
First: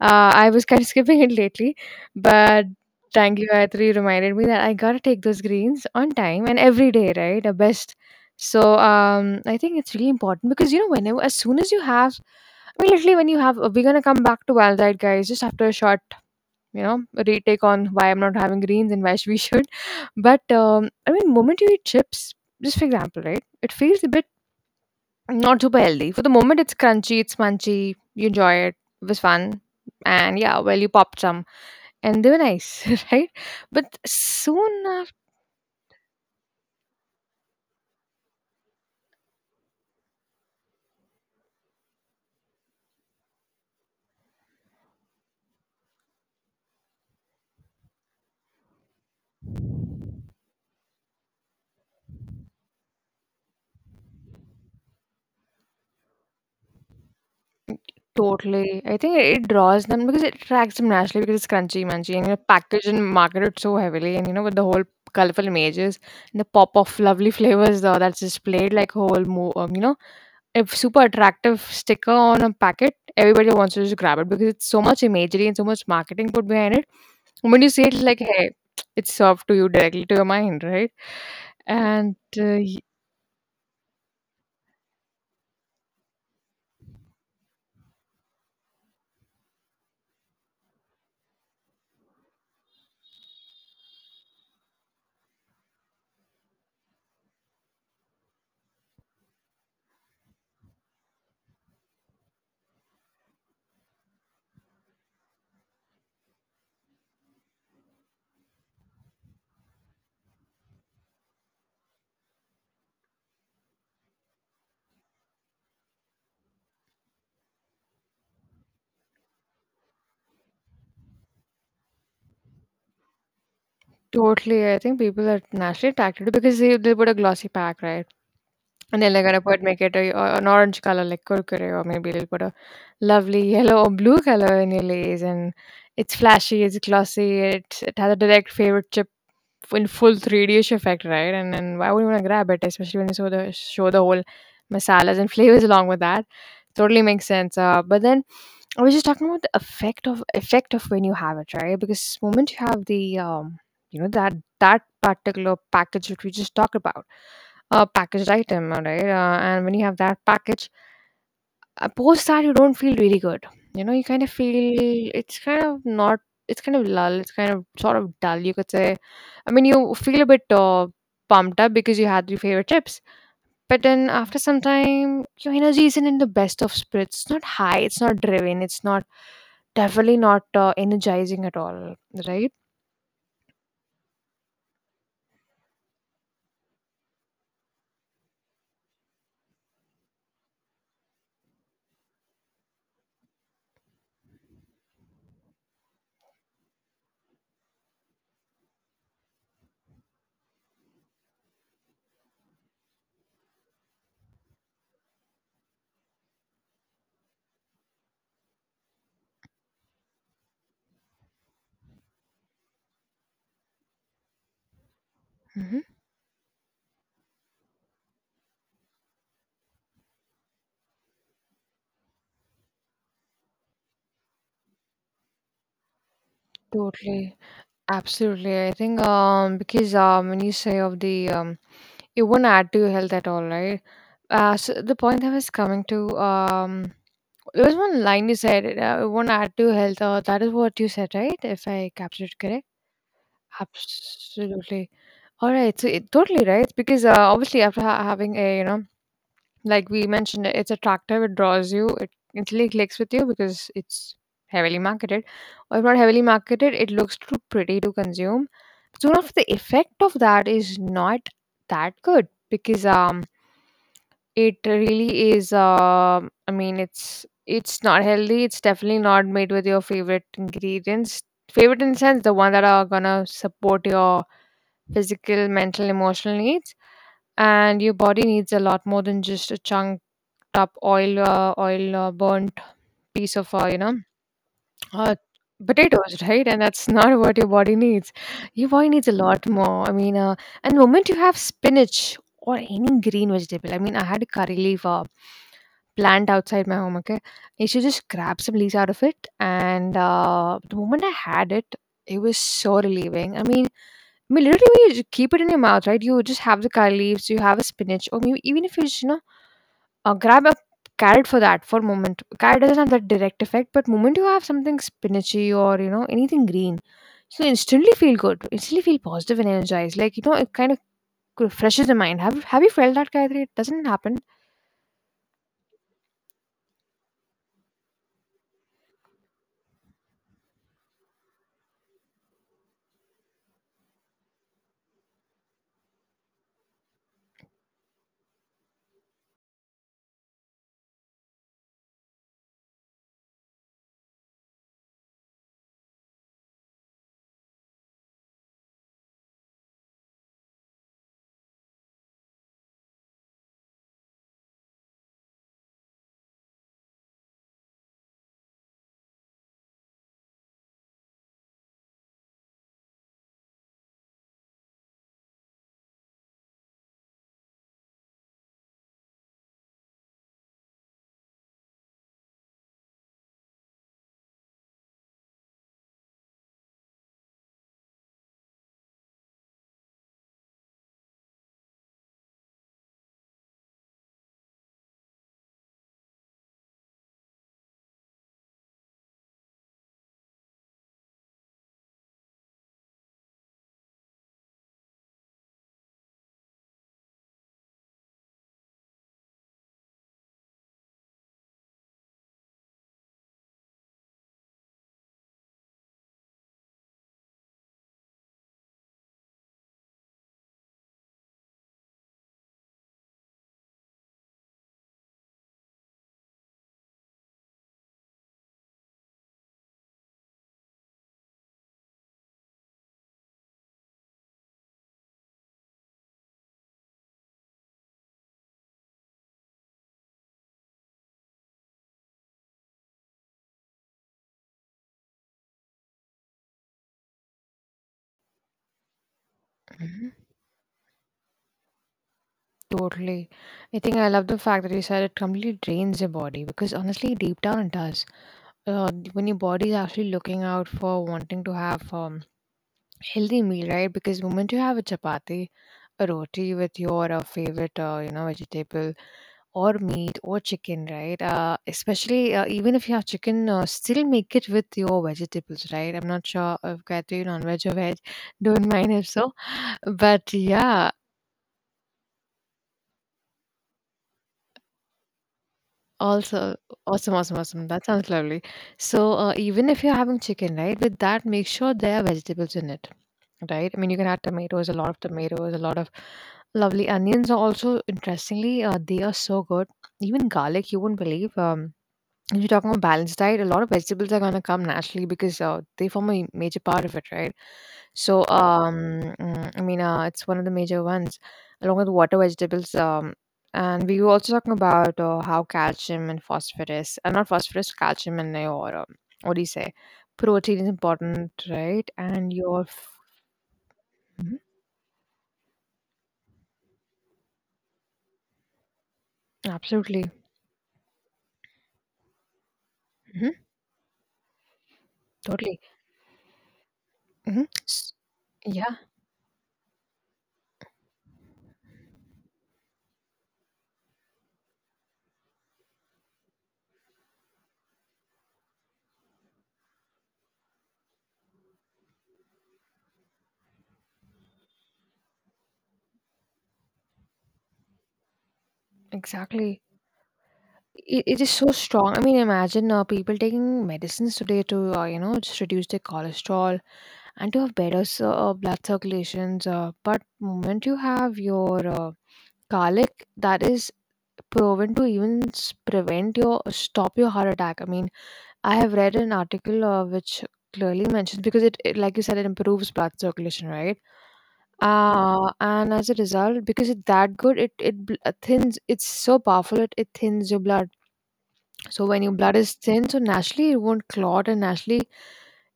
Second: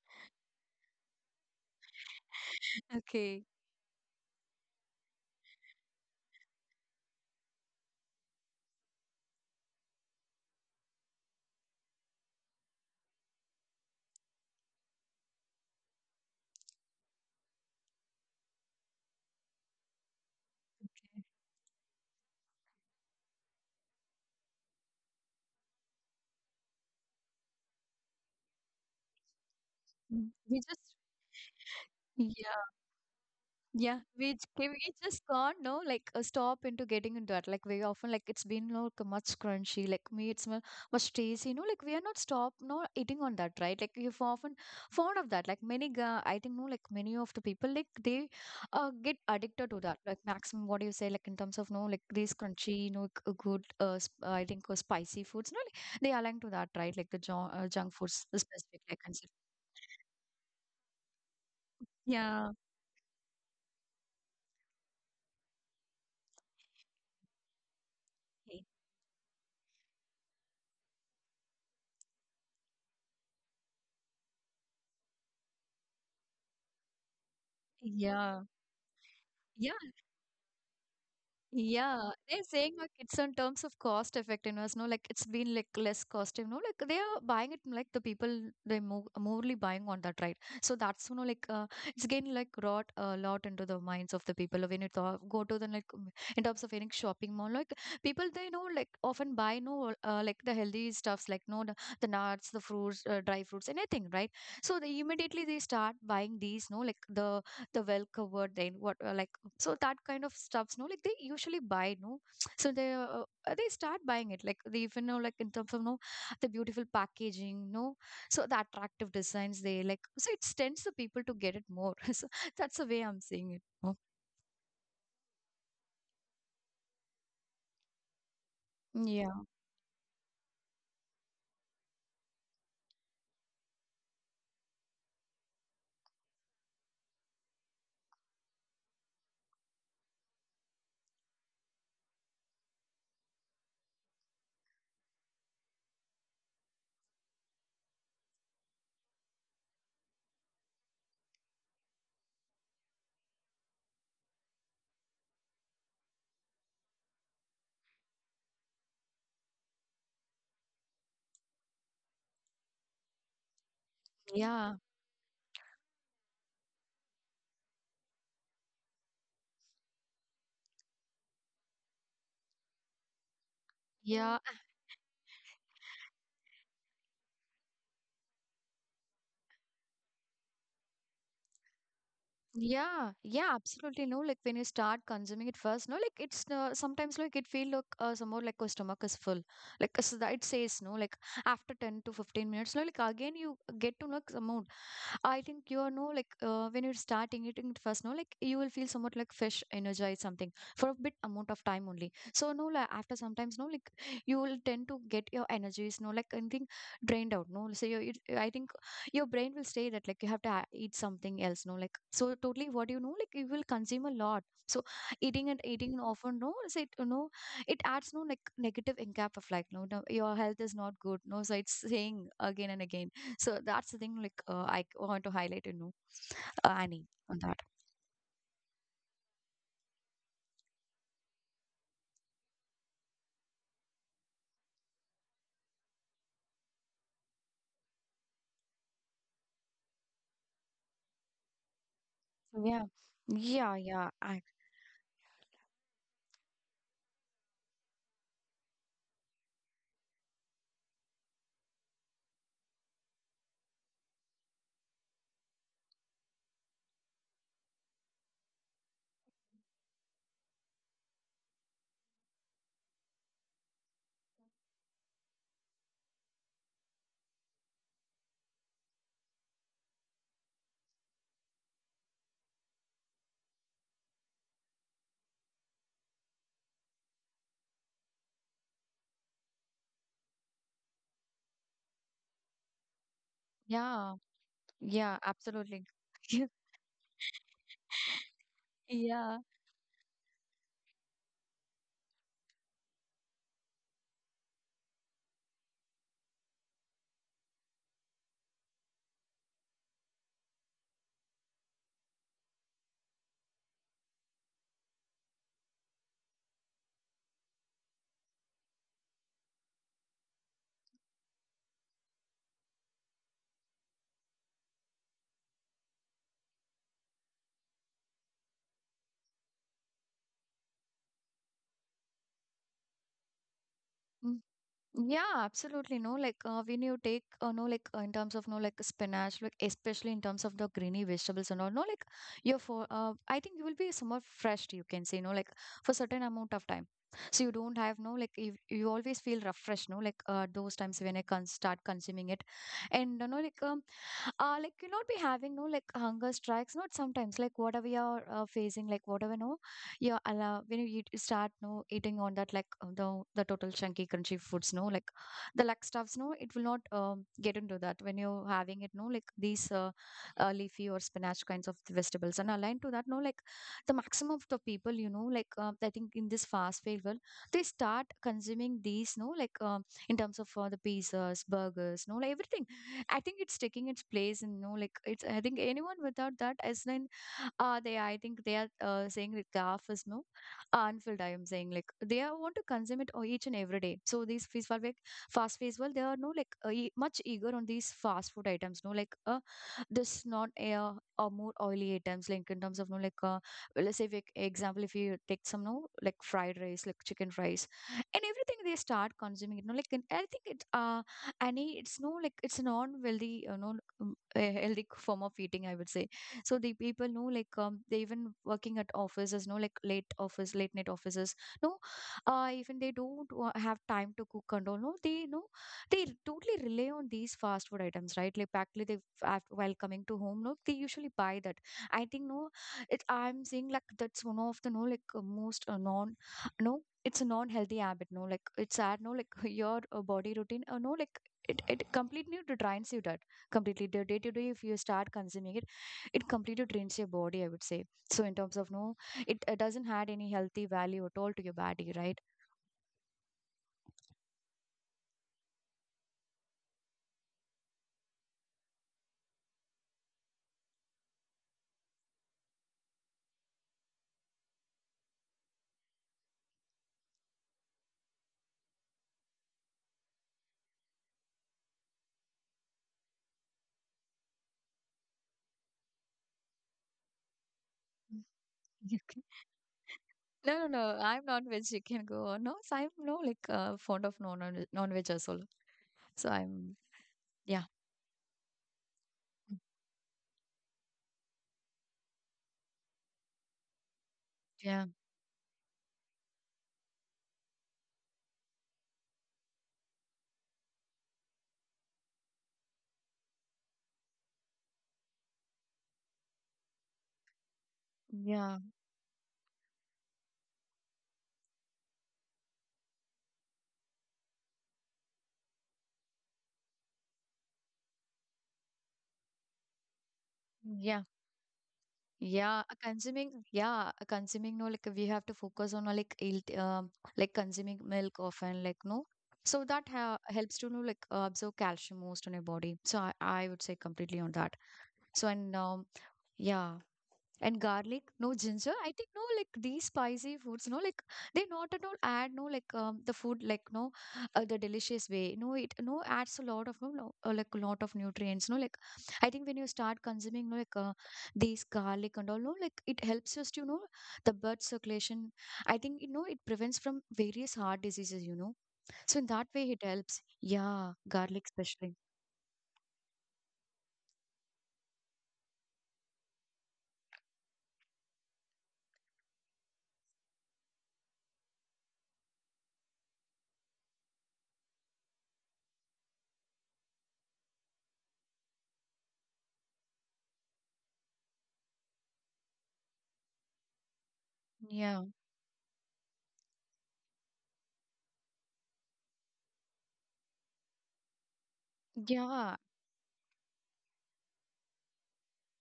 [SPEAKER 1] I was kind of *laughs* skipping it lately, but thank
[SPEAKER 2] Okay.
[SPEAKER 1] you Gayatri, reminded me that I gotta take those greens on time and every day, right? A best. So um, I think it's really important, because you know, whenever, as soon as you have, I mean, literally, when you have, we're gonna come back to Wild Guys, just after a short, you know, retake on why I'm not having greens and why *laughs* we should. But I mean, moment you eat chips, just for example, right? It feels a bit not super healthy for the moment. It's crunchy, it's munchy, you enjoy it, it was fun,
[SPEAKER 2] Mm.
[SPEAKER 1] and yeah,
[SPEAKER 2] We
[SPEAKER 1] well,
[SPEAKER 2] just
[SPEAKER 1] you popped some and they were
[SPEAKER 2] yeah.
[SPEAKER 1] nice. *laughs* Right? But
[SPEAKER 2] Yeah, we j- can-
[SPEAKER 1] soon
[SPEAKER 2] we
[SPEAKER 1] after,
[SPEAKER 2] just can't know like stop into getting into that. Like very often, like it's been like a much crunchy, like me, it's much tasty. You know, like we are not stop no eating on that, right? Like you've often fond of that. I think no, like many of the people, like they get addicted to that. Like maximum, what do you say? Like in terms of no, like these crunchy, you know, like, good. I think spicy foods. No, like, they align to that, right? Like the junk foods, the
[SPEAKER 1] totally.
[SPEAKER 2] specific,
[SPEAKER 1] I
[SPEAKER 2] like
[SPEAKER 1] think it
[SPEAKER 2] concept.
[SPEAKER 1] draws them because it attracts them naturally, because it's crunchy, munchy, and you know,
[SPEAKER 2] Yeah.
[SPEAKER 1] packaged and marketed so heavily, and you know, with the whole colorful images and the pop of lovely flavors, though, that's
[SPEAKER 2] Okay.
[SPEAKER 1] displayed like whole, you know, a super attractive sticker on a packet, everybody wants to just grab it because it's so much imagery and so much marketing put behind it. When you see it, like,
[SPEAKER 2] Yeah.
[SPEAKER 1] hey, it's served to you
[SPEAKER 2] Yeah.
[SPEAKER 1] directly to your mind, right?
[SPEAKER 2] Yeah,
[SPEAKER 1] And
[SPEAKER 2] they're saying like it's in terms of cost effectiveness, no, like it's been like less cost, you know, like they are buying it, like the people they move morely buying on that, right? So that's you know like it's getting like wrought a lot into the minds of the people when you talk, go to the like in terms of any shopping mall, like people they know like often buy no like the healthy stuffs like no the nuts, the fruits, dry fruits, anything, right? So they immediately they start buying these, no, like the well covered then what like so that kind of stuffs no like they usually buy no *tsk* so they start buying it, like they even know like in terms of no the beautiful packaging no so the attractive designs they like so it tends the people to get it more *laughs* so that's the way I'm seeing it no?
[SPEAKER 1] totally, I think people are naturally attracted because they put a glossy pack, right? And then they're gonna
[SPEAKER 2] Yeah,
[SPEAKER 1] put make it an orange color like Kurkure, or maybe they'll put a lovely yellow or blue color in your lays, and it's flashy, it's glossy, it has a direct favorite chip in full 3D-ish effect, right? And then why would you want to grab it, especially when you show the whole masalas and *laughs* flavors along with that? Totally makes sense. But then I was just talking about the effect of when you have it, right? Because moment you have the you know, that that particular package that we just talked about, a packaged item, all right? And when you have that package post that, you don't feel really good. You know, you kind of
[SPEAKER 2] yeah,
[SPEAKER 1] feel it's kind of not, it's kind of lull, it's kind of sort of dull, you could say. I mean, you feel a bit pumped up because you had your favorite chips. But then
[SPEAKER 2] yeah.
[SPEAKER 1] after some time, your energy isn't in the best of spirits. It's not high, it's not driven, it's not definitely not energizing at all. Right?
[SPEAKER 2] Yeah, yeah, absolutely. No, like when you start consuming it first, no, like it's sometimes like it feel like some more like your stomach is full, like so that it says no, like after 10 to 15 minutes, no, like again you get to know like some more. I think you are no like when you start eating it first, no like you will feel somewhat like fresh, energized, something for a bit amount of time only. So no like after sometimes no like you will tend to get your energies no like anything drained out. No, so you it, I think your brain will say that like you have to eat something else. No like so totally what you know like you will consume a lot. So eating and eating often no so it you know it adds no like negative incap of like no, no your health is not good. No, so it's saying again and again, so that's the thing, like I want to highlight, you know, Annie,
[SPEAKER 1] Totally,
[SPEAKER 2] on that.
[SPEAKER 1] absolutely. I think because when you say of the it won't add to your health at all, right? So the point I was coming to, there was one line you said, it won't add to your health. That is what you said, right? If I captured it correct.
[SPEAKER 2] Yeah, yeah, yeah, I,
[SPEAKER 1] Absolutely. All right. So it, totally right, because obviously after having a, you know, like we mentioned, it's attractive, it draws you, it instantly clicks with you because it's heavily marketed. Or if not heavily marketed, it looks too pretty to consume. Soon after, the effect of that is not that good, because it really is. I mean, it's not healthy. It's definitely not made with your favorite ingredients. Favorite in sense, the one that are gonna support your physical, mental, emotional needs, and your body needs a lot more than just a chunk up oil, oil, burnt piece of you know,
[SPEAKER 2] yeah,
[SPEAKER 1] uh,
[SPEAKER 2] yeah, absolutely.
[SPEAKER 1] potatoes, right?
[SPEAKER 2] *laughs*
[SPEAKER 1] And that's *laughs* not what your body needs. Your body needs a
[SPEAKER 2] Yeah.
[SPEAKER 1] lot more. I mean, and the moment you have spinach or any green vegetable, I mean, I had a curry leaf plant outside my home, okay? I should just grab some leaves out of it, and the moment I had it, it was so relieving. I mean, I mean, literally, when you just keep it in your mouth, right? You just have the curry leaves, you have a spinach, or maybe even if you just, you know, grab a carrot for that, for a moment. Carrot doesn't have that direct effect, but moment you have something spinachy or you know, anything green, so you instantly feel good. Instantly feel positive and energized. Like you know, it kind of refreshes the mind. Have you felt that, Gayatri? It doesn't happen.
[SPEAKER 2] Mm, yeah, absolutely. No, like when you take, no, like in terms of no, like spinach, like especially in terms of the greeny vegetables and all, no, like your for, I think you will be somewhat fresh. You can say, no, like for certain amount of time. So you don't have no, like you always feel refreshed, no, like those times when I can start consuming it, and you know, like you not be having no like hunger strikes, not sometimes like whatever you're facing like whatever no you're allow when you eat, start no eating on that like the total chunky crunchy foods no like the like stuffs no it will not get into that when you're having it no like these leafy or spinach kinds of vegetables and aligned to that no like the maximum of the people you know like I think in this fast food world they start consuming these no like in terms of the pizzas, burgers no like everything. I think it's taking its place and no, like it's. I think anyone without that, as in, they. I think they are saying like graph is no unfilled. I am saying like they are, want to consume it each and every day. So these fast food, well, they are no like much eager on these fast food items. No, like this not or more oily items. Like in terms of no like let's say like example if you take some no like fried rice, like chicken rice, and everything they start consuming it. No, like and I think it. And it's no like it's a non-healthy you know a healthy form of eating, I would say. So the people know like they even working at offices no like late office late night offices no even they don't have time to cook and all no they know they totally rely on these fast food items, right? Like practically they while coming to home no they usually buy that, I think no. It I'm saying like that's one of the no like most non, no it's a non-healthy habit no like it's sad no like *laughs* your body routine no like it completely drains you, that completely the day to day if you start consuming it it completely drains your body, I would say. So in terms of no it doesn't add
[SPEAKER 1] Mhm.
[SPEAKER 2] any healthy value at all to your body, right?
[SPEAKER 1] Totally. I think I love the fact that you said it completely drains your body, because honestly, deep down it does. When your body is actually looking out for wanting to have healthy meal, right? Because the moment you have a chapati, a roti with your favorite, vegetable or meat or chicken, right? Especially even if you have chicken, still make it with your vegetables, right? I'm not sure if whether you non-veg or veg.
[SPEAKER 2] *laughs*
[SPEAKER 1] *laughs* Don't mind
[SPEAKER 2] You
[SPEAKER 1] if
[SPEAKER 2] can-
[SPEAKER 1] so, but
[SPEAKER 2] No, no, no.
[SPEAKER 1] yeah.
[SPEAKER 2] I'm not veg. You can go on. No, so I'm no like fond of non veg as well. So
[SPEAKER 1] Also,
[SPEAKER 2] I'm
[SPEAKER 1] awesome, awesome, awesome.
[SPEAKER 2] yeah,
[SPEAKER 1] That sounds lovely. So, even if you're having chicken, right, with that, make sure there are vegetables in it, right? I mean, you can add tomatoes, a
[SPEAKER 2] yeah,
[SPEAKER 1] lot of tomatoes, a lot of lovely onions. Are also interestingly, they are so good. Even garlic, you won't believe. If you're talking about balanced diet, a lot of vegetables are gonna come naturally because they form a major part of it, right? So,
[SPEAKER 2] yeah,
[SPEAKER 1] I mean, it's one of the major ones, along with water vegetables. And we were also talking about how calcium and phosphorus, not phosphorus, calcium and or what do you say, protein is
[SPEAKER 2] yeah.
[SPEAKER 1] important, right? And
[SPEAKER 2] Yeah,
[SPEAKER 1] your
[SPEAKER 2] consuming, yeah,
[SPEAKER 1] Mhm,
[SPEAKER 2] consuming, no, like we have to focus on, like, like consuming milk often, like, no. So that
[SPEAKER 1] absolutely,
[SPEAKER 2] ha helps to, know, like, absorb calcium most on your body. So I,
[SPEAKER 1] hmm
[SPEAKER 2] I would say completely on that. So, and,
[SPEAKER 1] totally,
[SPEAKER 2] yeah
[SPEAKER 1] hmm
[SPEAKER 2] and garlic no ginger
[SPEAKER 1] yeah,
[SPEAKER 2] I think no like these spicy foods no like they not at all add no like the food like no the delicious way no it no adds a lot of no like a lot of nutrients no like I think when you start consuming no like these garlic and all no like it helps us to you know the blood circulation, I think you know it prevents from various heart diseases, you know, so in that
[SPEAKER 1] exactly.
[SPEAKER 2] way it helps, yeah
[SPEAKER 1] It is
[SPEAKER 2] garlic
[SPEAKER 1] so
[SPEAKER 2] especially.
[SPEAKER 1] strong. I mean, imagine people taking medicines today to you know just reduce their cholesterol and to have better blood circulations. But moment you have your garlic, that is proven to even prevent your stop your heart attack. I mean, I have read an article which clearly mentions because it like you said it improves blood circulation, right?
[SPEAKER 2] Yeah,
[SPEAKER 1] And as a result, because it's that good, it thins. It's so powerful. It thins your blood so when your blood
[SPEAKER 2] yeah,
[SPEAKER 1] is thin, so naturally it won't clot and naturally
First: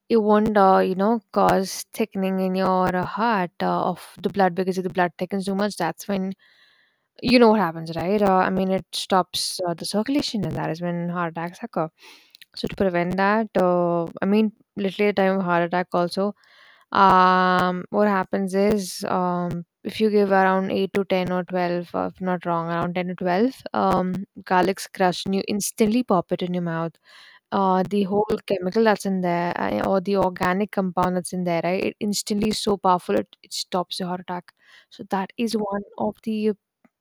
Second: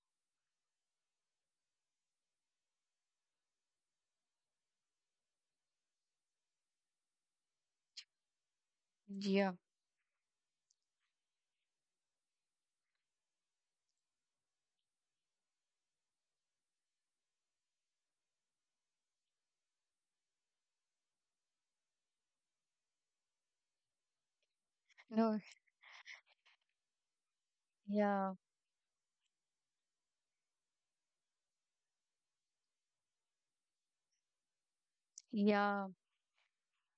[SPEAKER 1] it won't, cause thickening in your heart of the blood because if the blood thickens too much, that's when you know what happens, right? I mean, it
[SPEAKER 2] yeah,
[SPEAKER 1] stops the circulation and that is when heart attacks occur. So to prevent that, I mean, literally at the time of heart attack also, what happens is if you give around 8 to 10 or 12, if not wrong, around 10 to 12, garlic's crushed and
[SPEAKER 2] no,
[SPEAKER 1] you instantly pop it in your mouth the whole
[SPEAKER 2] yeah,
[SPEAKER 1] chemical that's in there or the organic compound that's in there, right? It instantly is so powerful it stops your heart attack. So that is one
[SPEAKER 2] yeah,
[SPEAKER 1] of the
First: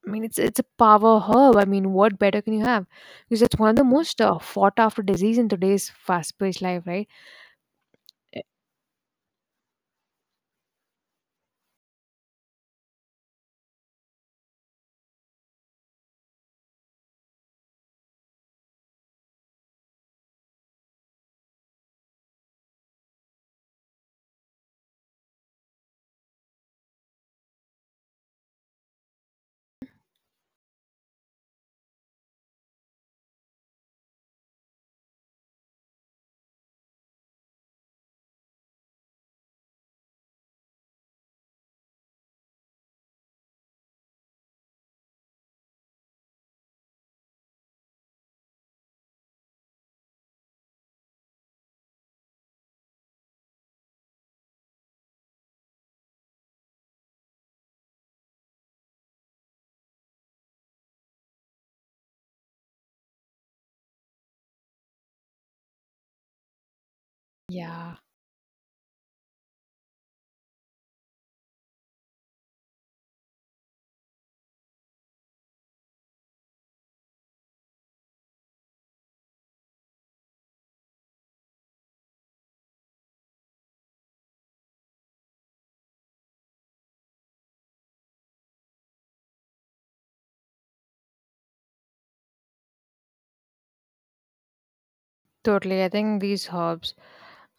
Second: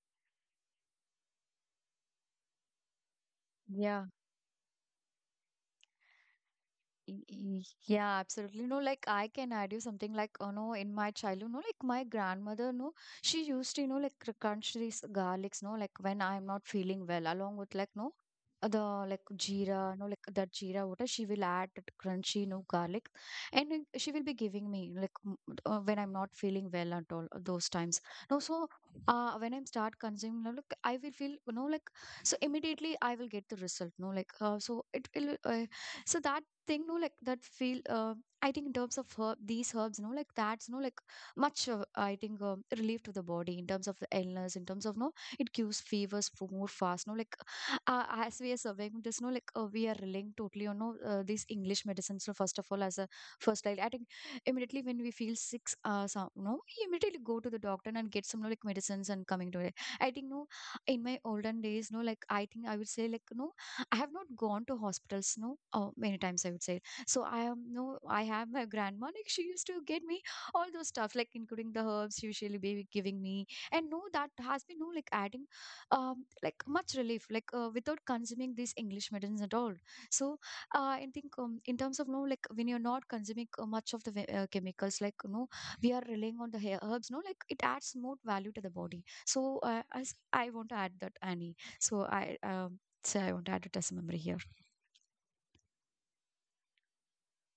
[SPEAKER 1] I mean it's a power herb. I mean what better can you have? Because it's one of the
[SPEAKER 2] yeah.
[SPEAKER 1] most fought after disease in today's fast paced life, right?
[SPEAKER 2] Yeah,
[SPEAKER 1] Eh,
[SPEAKER 2] absolutely. No, like I can add you something like, oh no, in my childhood, no, like my grandmother, no, she used to, you know, like crunch these garlics, no, like when I'm not feeling well, along with like, no, the like jeera, no, like that jeera water, she will add that crunchy, no, garlic, and then she will be giving me like when I'm not feeling well at all, those times. No, so when I start consuming, no, like I will feel, you know, like so immediately I will get the result, no, like so it will. So that thing no like that feel. I think in terms of herb these herbs no like that's no like much I think relief to the body in terms of the illness in terms of no it cures fevers for more fast no like as we are surveying this no like we are relying totally on no these English medicines no first of all as a first like I think immediately when we feel sick some no we immediately go to the doctor and get some no, like medicines and coming to it I think no in my olden days no like I think I would say like no I have not gone to hospitals, no, oh, many times I would say. So I am
[SPEAKER 1] yeah,
[SPEAKER 2] no, I have my grandma. Like she used to get me all those stuff, like including the herbs usually be giving me, and no, that has been no like adding, like much relief, like without consuming these English medicines at all. So I think in terms of no, like when you're not consuming much of the chemicals, like no, we are relying on the herbs, no, like it adds more value to the body. So as I want to add that, Annie. So I so I want to add a test memory here.
[SPEAKER 1] totally. I think these herbs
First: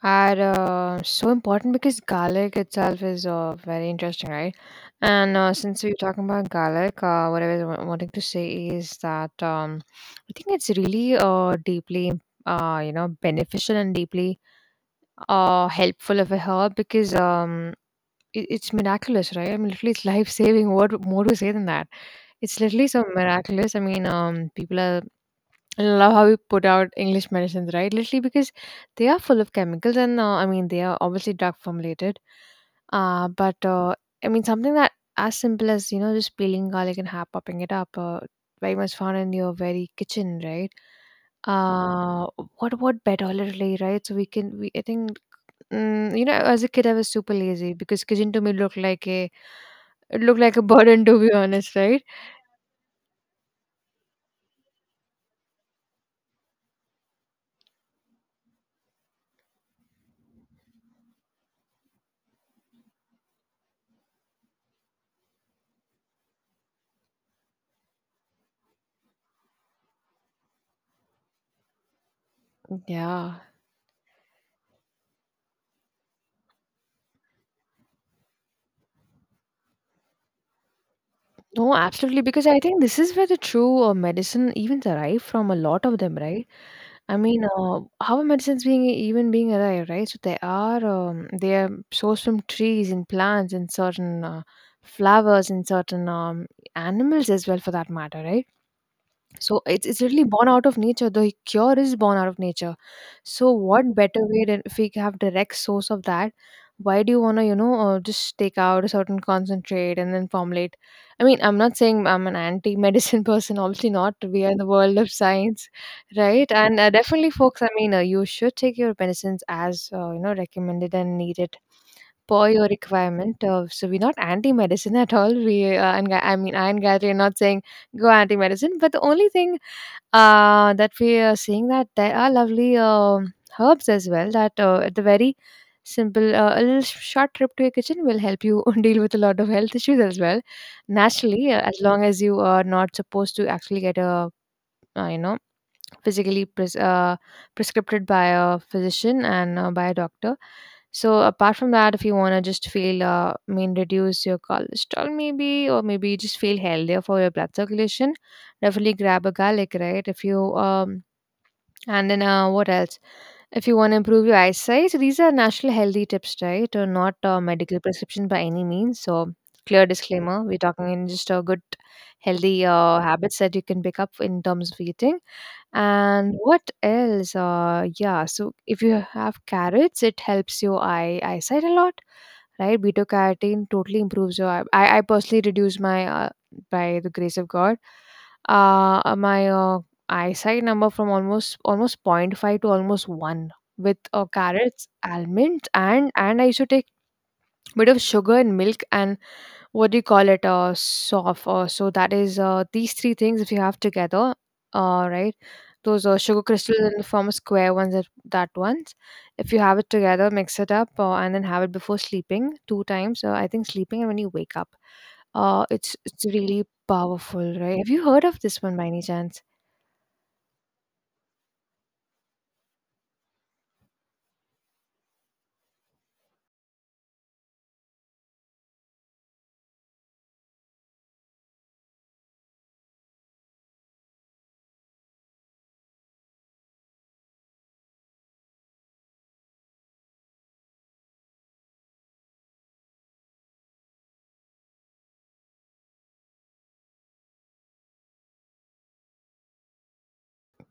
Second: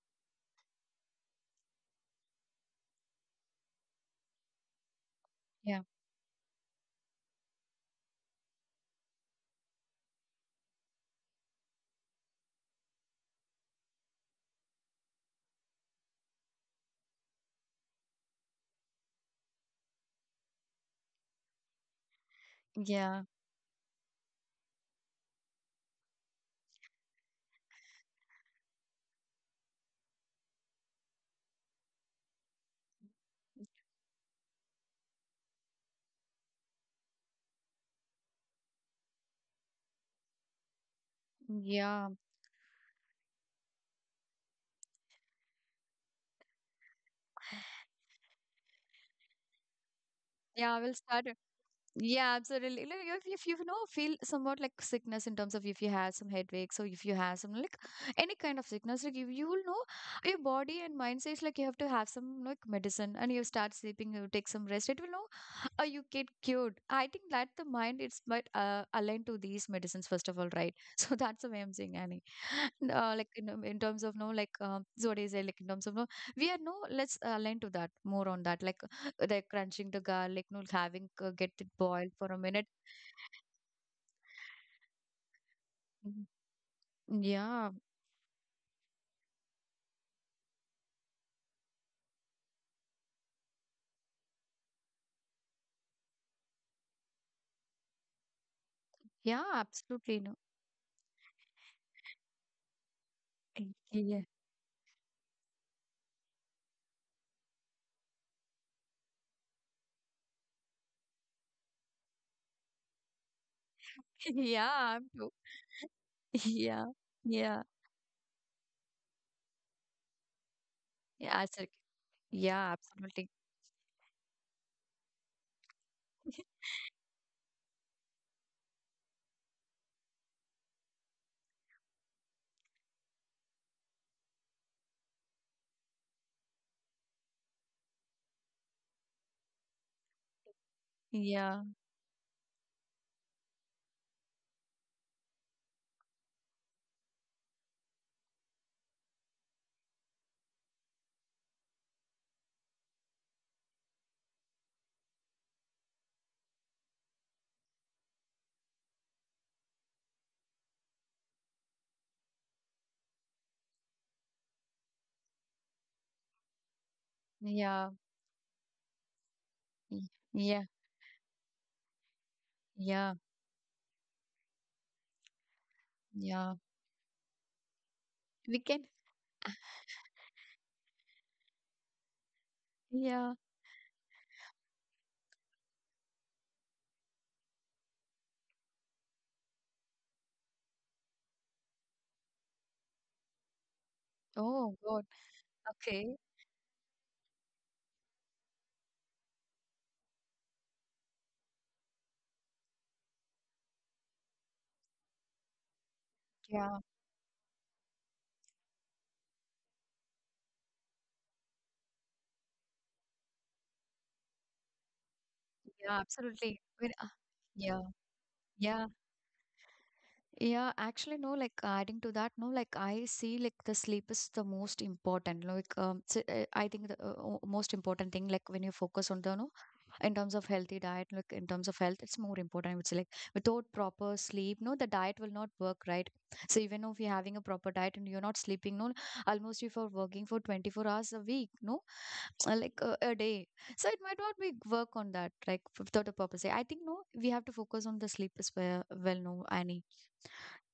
[SPEAKER 1] are so important because garlic itself is very interesting, right? And
[SPEAKER 2] Yeah.
[SPEAKER 1] since we are talking about garlic, what I was wanting to say is that I think it's really deeply, beneficial and deeply helpful of a herb because it, it's miraculous, right? I mean, literally, it's *laughs* life saving. What more to say than that? It's literally so
[SPEAKER 2] Yeah.
[SPEAKER 1] miraculous. I mean, people are I love how we put out English medicines, right? Literally because they are full of chemicals, and I mean they are obviously drug formulated. But I mean something that as simple as you know just peeling garlic and half popping it up, very much found in your very kitchen, right?
[SPEAKER 2] Yeah.
[SPEAKER 1] Uh, what better oil really, right? So we can we I think you know as a kid I was super lazy because kitchen to me looked like a it looked like a
[SPEAKER 2] Yeah. I will
[SPEAKER 1] burden to
[SPEAKER 2] start.
[SPEAKER 1] be honest, right?
[SPEAKER 2] Yeah, absolutely. Like, if you know, feel somewhat like sickness in terms of if you have some headache, so if you have some like any kind of sickness, like you will know your body and mind says like you have to have some like medicine and you start sleeping, you take some rest, it will know you get cured. I think that the mind it's might aligned to these medicines first of all, right? *laughs* So that's the way I'm saying, Annie. And, like
[SPEAKER 1] Yeah.
[SPEAKER 2] in terms of no, like so what is it? Like in terms of no, we are no. Let's align to that more on that. Like crunching the garlic, no, having get it
[SPEAKER 1] No,
[SPEAKER 2] boiled
[SPEAKER 1] absolutely,
[SPEAKER 2] for a
[SPEAKER 1] because I
[SPEAKER 2] minute.
[SPEAKER 1] think this is where the true medicine even arrived from a lot of them,
[SPEAKER 2] Mhm.
[SPEAKER 1] right? I mean,
[SPEAKER 2] Yeah,
[SPEAKER 1] how are medicines being even being arrived, right? So they are sourced from trees and plants and certain flowers and certain animals as well, for that matter, right?
[SPEAKER 2] yeah,
[SPEAKER 1] So it's
[SPEAKER 2] absolutely
[SPEAKER 1] really
[SPEAKER 2] no.
[SPEAKER 1] born out of nature. The cure is born out of nature. So what
[SPEAKER 2] Yeah,
[SPEAKER 1] better way than if we have direct source of that? Why do you wanna you know just take out a certain concentrate and then formulate? I mean, I'm not saying I'm an anti-medicine *laughs* person. Obviously not.
[SPEAKER 2] *laughs*
[SPEAKER 1] We are in the
[SPEAKER 2] yeah,
[SPEAKER 1] world
[SPEAKER 2] I'm
[SPEAKER 1] of
[SPEAKER 2] too.
[SPEAKER 1] science,
[SPEAKER 2] *laughs*
[SPEAKER 1] right? And
[SPEAKER 2] Yeah,
[SPEAKER 1] definitely, folks.
[SPEAKER 2] yeah,
[SPEAKER 1] I mean, you should take your medicines as you know recommended and
[SPEAKER 2] yeah, I
[SPEAKER 1] needed
[SPEAKER 2] said-
[SPEAKER 1] per your
[SPEAKER 2] yeah, absolutely.
[SPEAKER 1] requirement. So we're not anti-medicine at all. I mean,
[SPEAKER 2] *laughs*
[SPEAKER 1] I and Gayatri are not saying go anti-medicine but the only thing that we are seeing that there are lovely herbs as well that at the very simple a little short trip to your kitchen will help you *laughs* deal with a lot of health issues as well naturally
[SPEAKER 2] Yeah,
[SPEAKER 1] as long as you are not supposed to actually get a you know physically prescribed by a physician and by a doctor. So apart from that, if you wanna just feel, I mean, reduce your cholesterol maybe, or maybe you just feel healthier for your blood circulation, definitely grab a garlic, right? If you and then what else? If you want to improve your eyesight, so these are natural healthy tips, right? Or not medical
[SPEAKER 2] yeah,
[SPEAKER 1] prescription by any means. So clear
[SPEAKER 2] y-
[SPEAKER 1] disclaimer: we're
[SPEAKER 2] yeah,
[SPEAKER 1] talking in just a good, healthy
[SPEAKER 2] yeah,
[SPEAKER 1] habits that you can pick up in terms of eating. And
[SPEAKER 2] yeah.
[SPEAKER 1] what else? Yeah, so
[SPEAKER 2] We
[SPEAKER 1] if
[SPEAKER 2] can,
[SPEAKER 1] you have carrots, it helps your eyesight a lot, right? Beta
[SPEAKER 2] yeah.
[SPEAKER 1] carotene totally improves your eye. I personally reduce my by the grace of God, my eyesight number from almost point five to almost one with
[SPEAKER 2] Oh
[SPEAKER 1] carrots,
[SPEAKER 2] God.
[SPEAKER 1] almonds, and
[SPEAKER 2] Okay.
[SPEAKER 1] I used to take bit of sugar and milk and what do you call it soft so that is these three things if you have together right those sugar crystals
[SPEAKER 2] Yeah,
[SPEAKER 1] in the form of square ones that ones if you have it together mix it up, and then have it before sleeping two times, I think sleeping and when you wake up, it's
[SPEAKER 2] yeah, absolutely.
[SPEAKER 1] really powerful, right?
[SPEAKER 2] Yeah,
[SPEAKER 1] Have you heard of this one
[SPEAKER 2] yeah.
[SPEAKER 1] by any chance?
[SPEAKER 2] Yeah, actually, no, like adding to that, no, like I see like the sleep is the most important. Like, I think the most important thing, like when you focus on the, no, in terms of healthy diet, like in terms of health, it's more important. I would say, like, without proper sleep, no, the diet will not work, right? So, even if you're having a proper diet and you're not sleeping, no, almost if you're working for 24 hours a week, no, like a day so it might not be work on that like without a purpose I think no we have to focus on the sleep as well well no Annie.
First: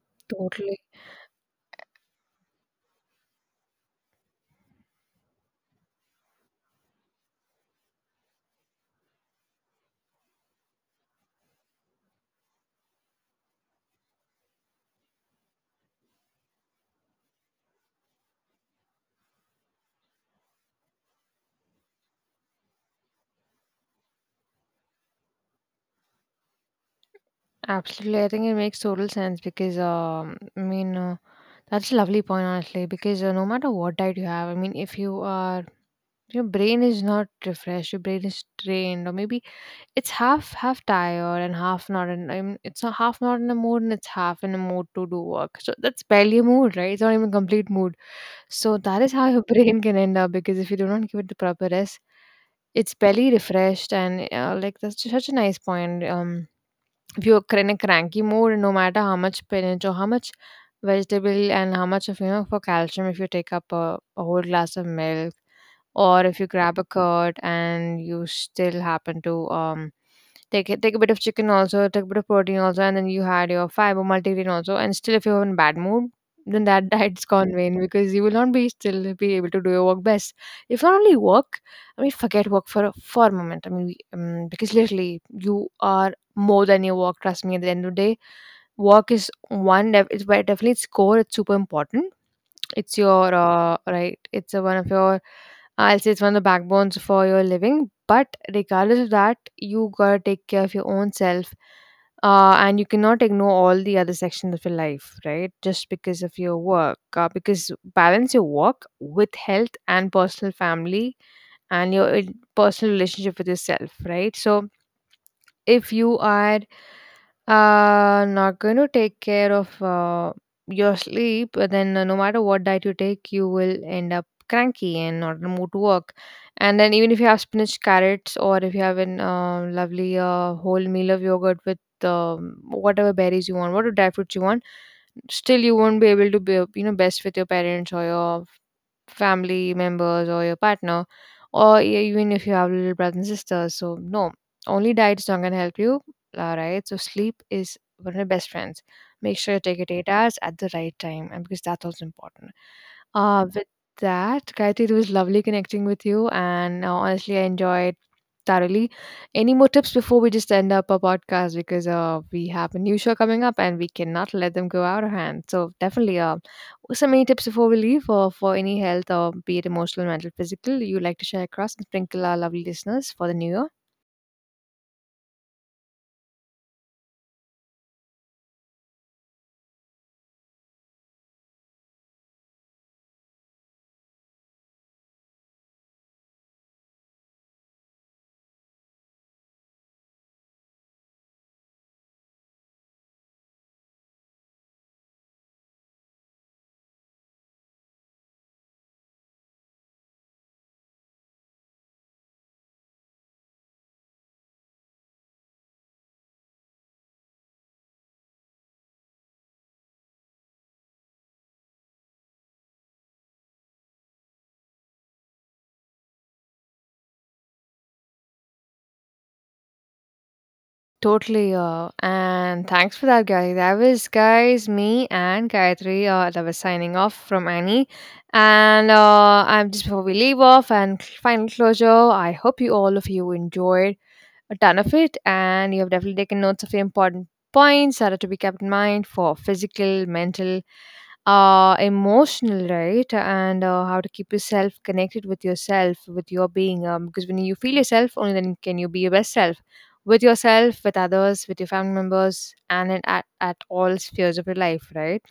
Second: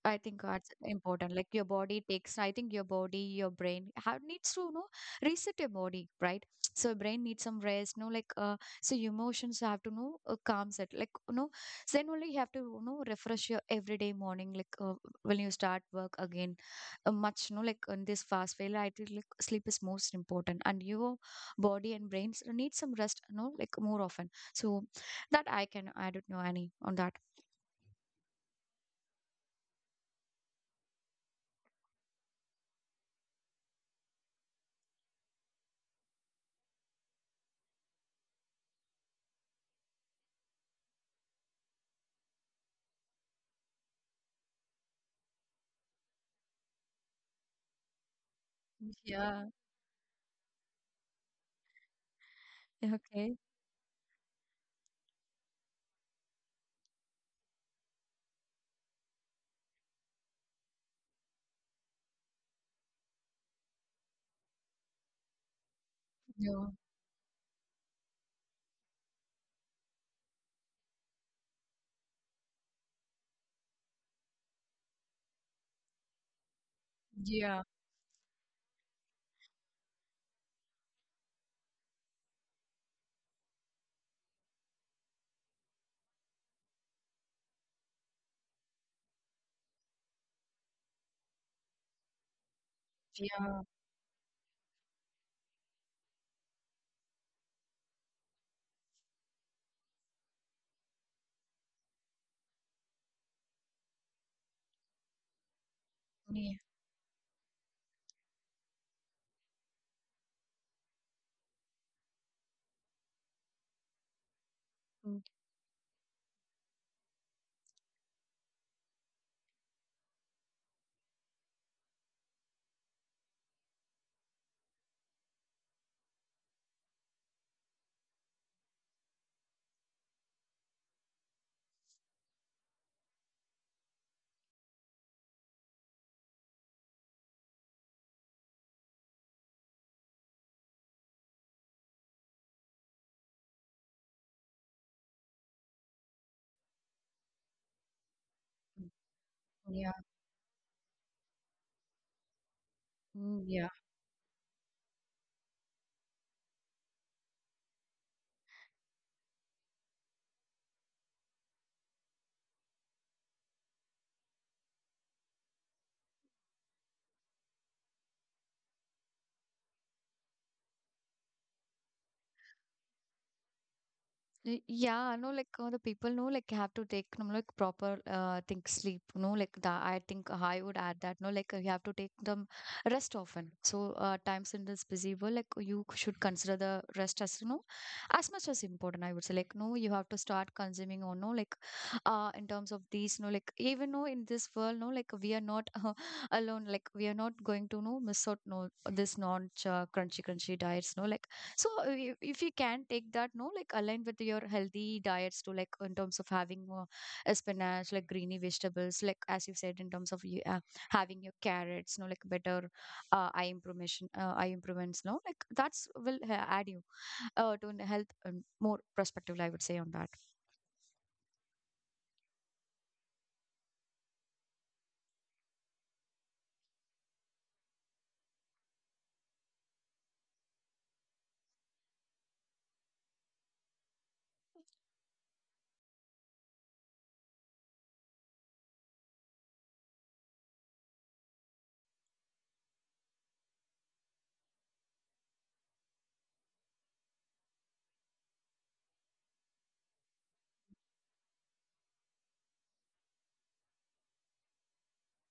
[SPEAKER 2] I think that's
[SPEAKER 1] Totally.
[SPEAKER 2] important. Like your body takes, I think your body, your brain have needs to, you know, reset your body, right? So brain needs some rest, no, like so emotions have to know calm set, like you know, so then only you have to you know refresh your everyday morning, like when you start work again, much, you know, like in this fast failure, I think like sleep is most important, and your body and brains need some rest, you know, like more often. So that I can, I don't know any on that.
[SPEAKER 1] Absolutely, I think it makes total sense because I mean that's a lovely point honestly because no matter what diet you have, I mean if you are your brain is not refreshed your brain is trained or maybe it's half tired and half not in I mean, it's not half not in a mood and it's half in a mood to do work so that's barely a mood right it's not even complete mood so that is how *laughs* your
[SPEAKER 2] Yeah.
[SPEAKER 1] brain can end up because if you do not give it the proper rest it's barely
[SPEAKER 2] Okay.
[SPEAKER 1] refreshed and like that's such a nice point if you're in a cranky mood, no matter how much spinach or how much vegetable and how much of you know for calcium, if you take up a whole glass of milk or if you
[SPEAKER 2] Yeah.
[SPEAKER 1] grab a curd and you still happen to take it, take a bit of chicken also, take a bit of protein also, and then you had your fiber multivitamin also. And still, if you're in bad mood, then that *laughs* diet's gone
[SPEAKER 2] Yeah,
[SPEAKER 1] vain because you will not be still be able to do your work best. If not only work, I mean, forget work for for a moment. Because literally you are more than your work. Trust me. At the end of the day, work is one. It's by definitely its core. It's super important it's your
[SPEAKER 2] yeah,
[SPEAKER 1] right. It's one of your. I'll say it's one of the backbones for your living. But regardless of that, you gotta take care of your own self, and you cannot ignore all the other sections of your life, right? Just because of
[SPEAKER 2] yeah,
[SPEAKER 1] your work, because balance your work with health and personal family and your personal relationship with yourself, right? So
[SPEAKER 2] mm,
[SPEAKER 1] if you are not going to take care of your sleep, then no matter what diet you take, you will end up cranky and not in the mood to work. And then even if you have spinach, carrots, or if you have an lovely whole meal of yogurt with whatever berries you want, whatever dry fruits you want, still you won't be able to be you know best with your parents or your family members or your partner, or even if you have little brothers and sisters. So no, only diet is not going to help you, right? So sleep is one of the best friends.
[SPEAKER 2] mm,
[SPEAKER 1] Make sure you take it
[SPEAKER 2] yeah,
[SPEAKER 1] 8 hours at the right time, and because that's also important.
[SPEAKER 2] mm.
[SPEAKER 1] With
[SPEAKER 2] Yeah,
[SPEAKER 1] that, Gayatri, it was lovely connecting with you, and honestly, I enjoyed thoroughly. Any more tips before we just end up our podcast because we have a new show coming up and we cannot let them go out of hand. So definitely, some any tips before we leave or for any health or be it emotional, mental, physical, you like to share across and sprinkle our lovely listeners for the new year.
[SPEAKER 2] y- yeah, no, like the people know, like have to take, no, like proper, think sleep, no, like that. I think I would add that, no, like you have to take them rest often. So, times in this busy world, like you should consider the rest as, you know, as much as important. I would say, like, no, you have to start consuming or no, like, in terms of these, no, like even no, in this world, no, like we are not *laughs* alone. Like we are not going to no miss out, no, this non crunchy diets, no, like so if you can take that, no, like aligned with your healthy diets too, like in terms of having more spinach, like greeny vegetables, like as you said, in terms of you, having your carrots, no, like better uh, eye improvement, eye improvements, no, like that's will add you to a health more perspective, I would say on that.
[SPEAKER 1] Totally, and thanks for that, guys. That was, guys, me and Gayatri. That was signing off from Annie. And I'm just before we leave off and final closure, I hope you all of you enjoyed a ton of it and you have definitely taken notes of the important points that are to be kept in mind for physical, mental, emotional, right? And how to keep yourself connected with yourself with your being, because when you feel yourself only then can you be your best self with yourself with others with your family members and in, at all spheres of your life, right?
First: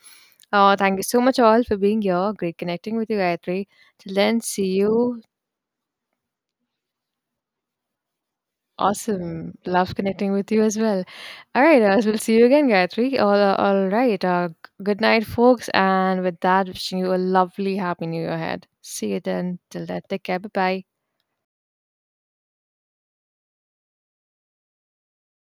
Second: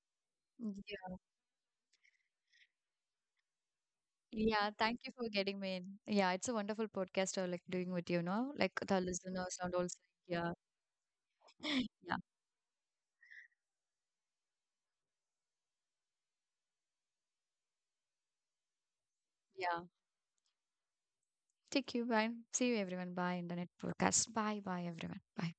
[SPEAKER 1] Thank you so much all for being here. Great connecting with you, Gayatri. Till then, see
[SPEAKER 2] Yeah, thank you
[SPEAKER 1] you.
[SPEAKER 2] for getting me in. Yeah, it's a wonderful podcast I like doing with you now. Like the
[SPEAKER 1] Awesome,
[SPEAKER 2] listeners and
[SPEAKER 1] love
[SPEAKER 2] also
[SPEAKER 1] connecting with
[SPEAKER 2] yeah.
[SPEAKER 1] you as well.
[SPEAKER 2] *gasps*
[SPEAKER 1] All right,
[SPEAKER 2] *laughs*
[SPEAKER 1] so
[SPEAKER 2] Yeah.
[SPEAKER 1] we'll see you again, Gayatri. All right. Good night, folks. And with that, wishing you a lovely, happy new year ahead. See you then.
[SPEAKER 2] Yeah.
[SPEAKER 1] Till then, take care. Bye bye.
[SPEAKER 2] Take you. Bye. See you everyone. Bye. Internet podcast. Bye. Bye everyone. Bye.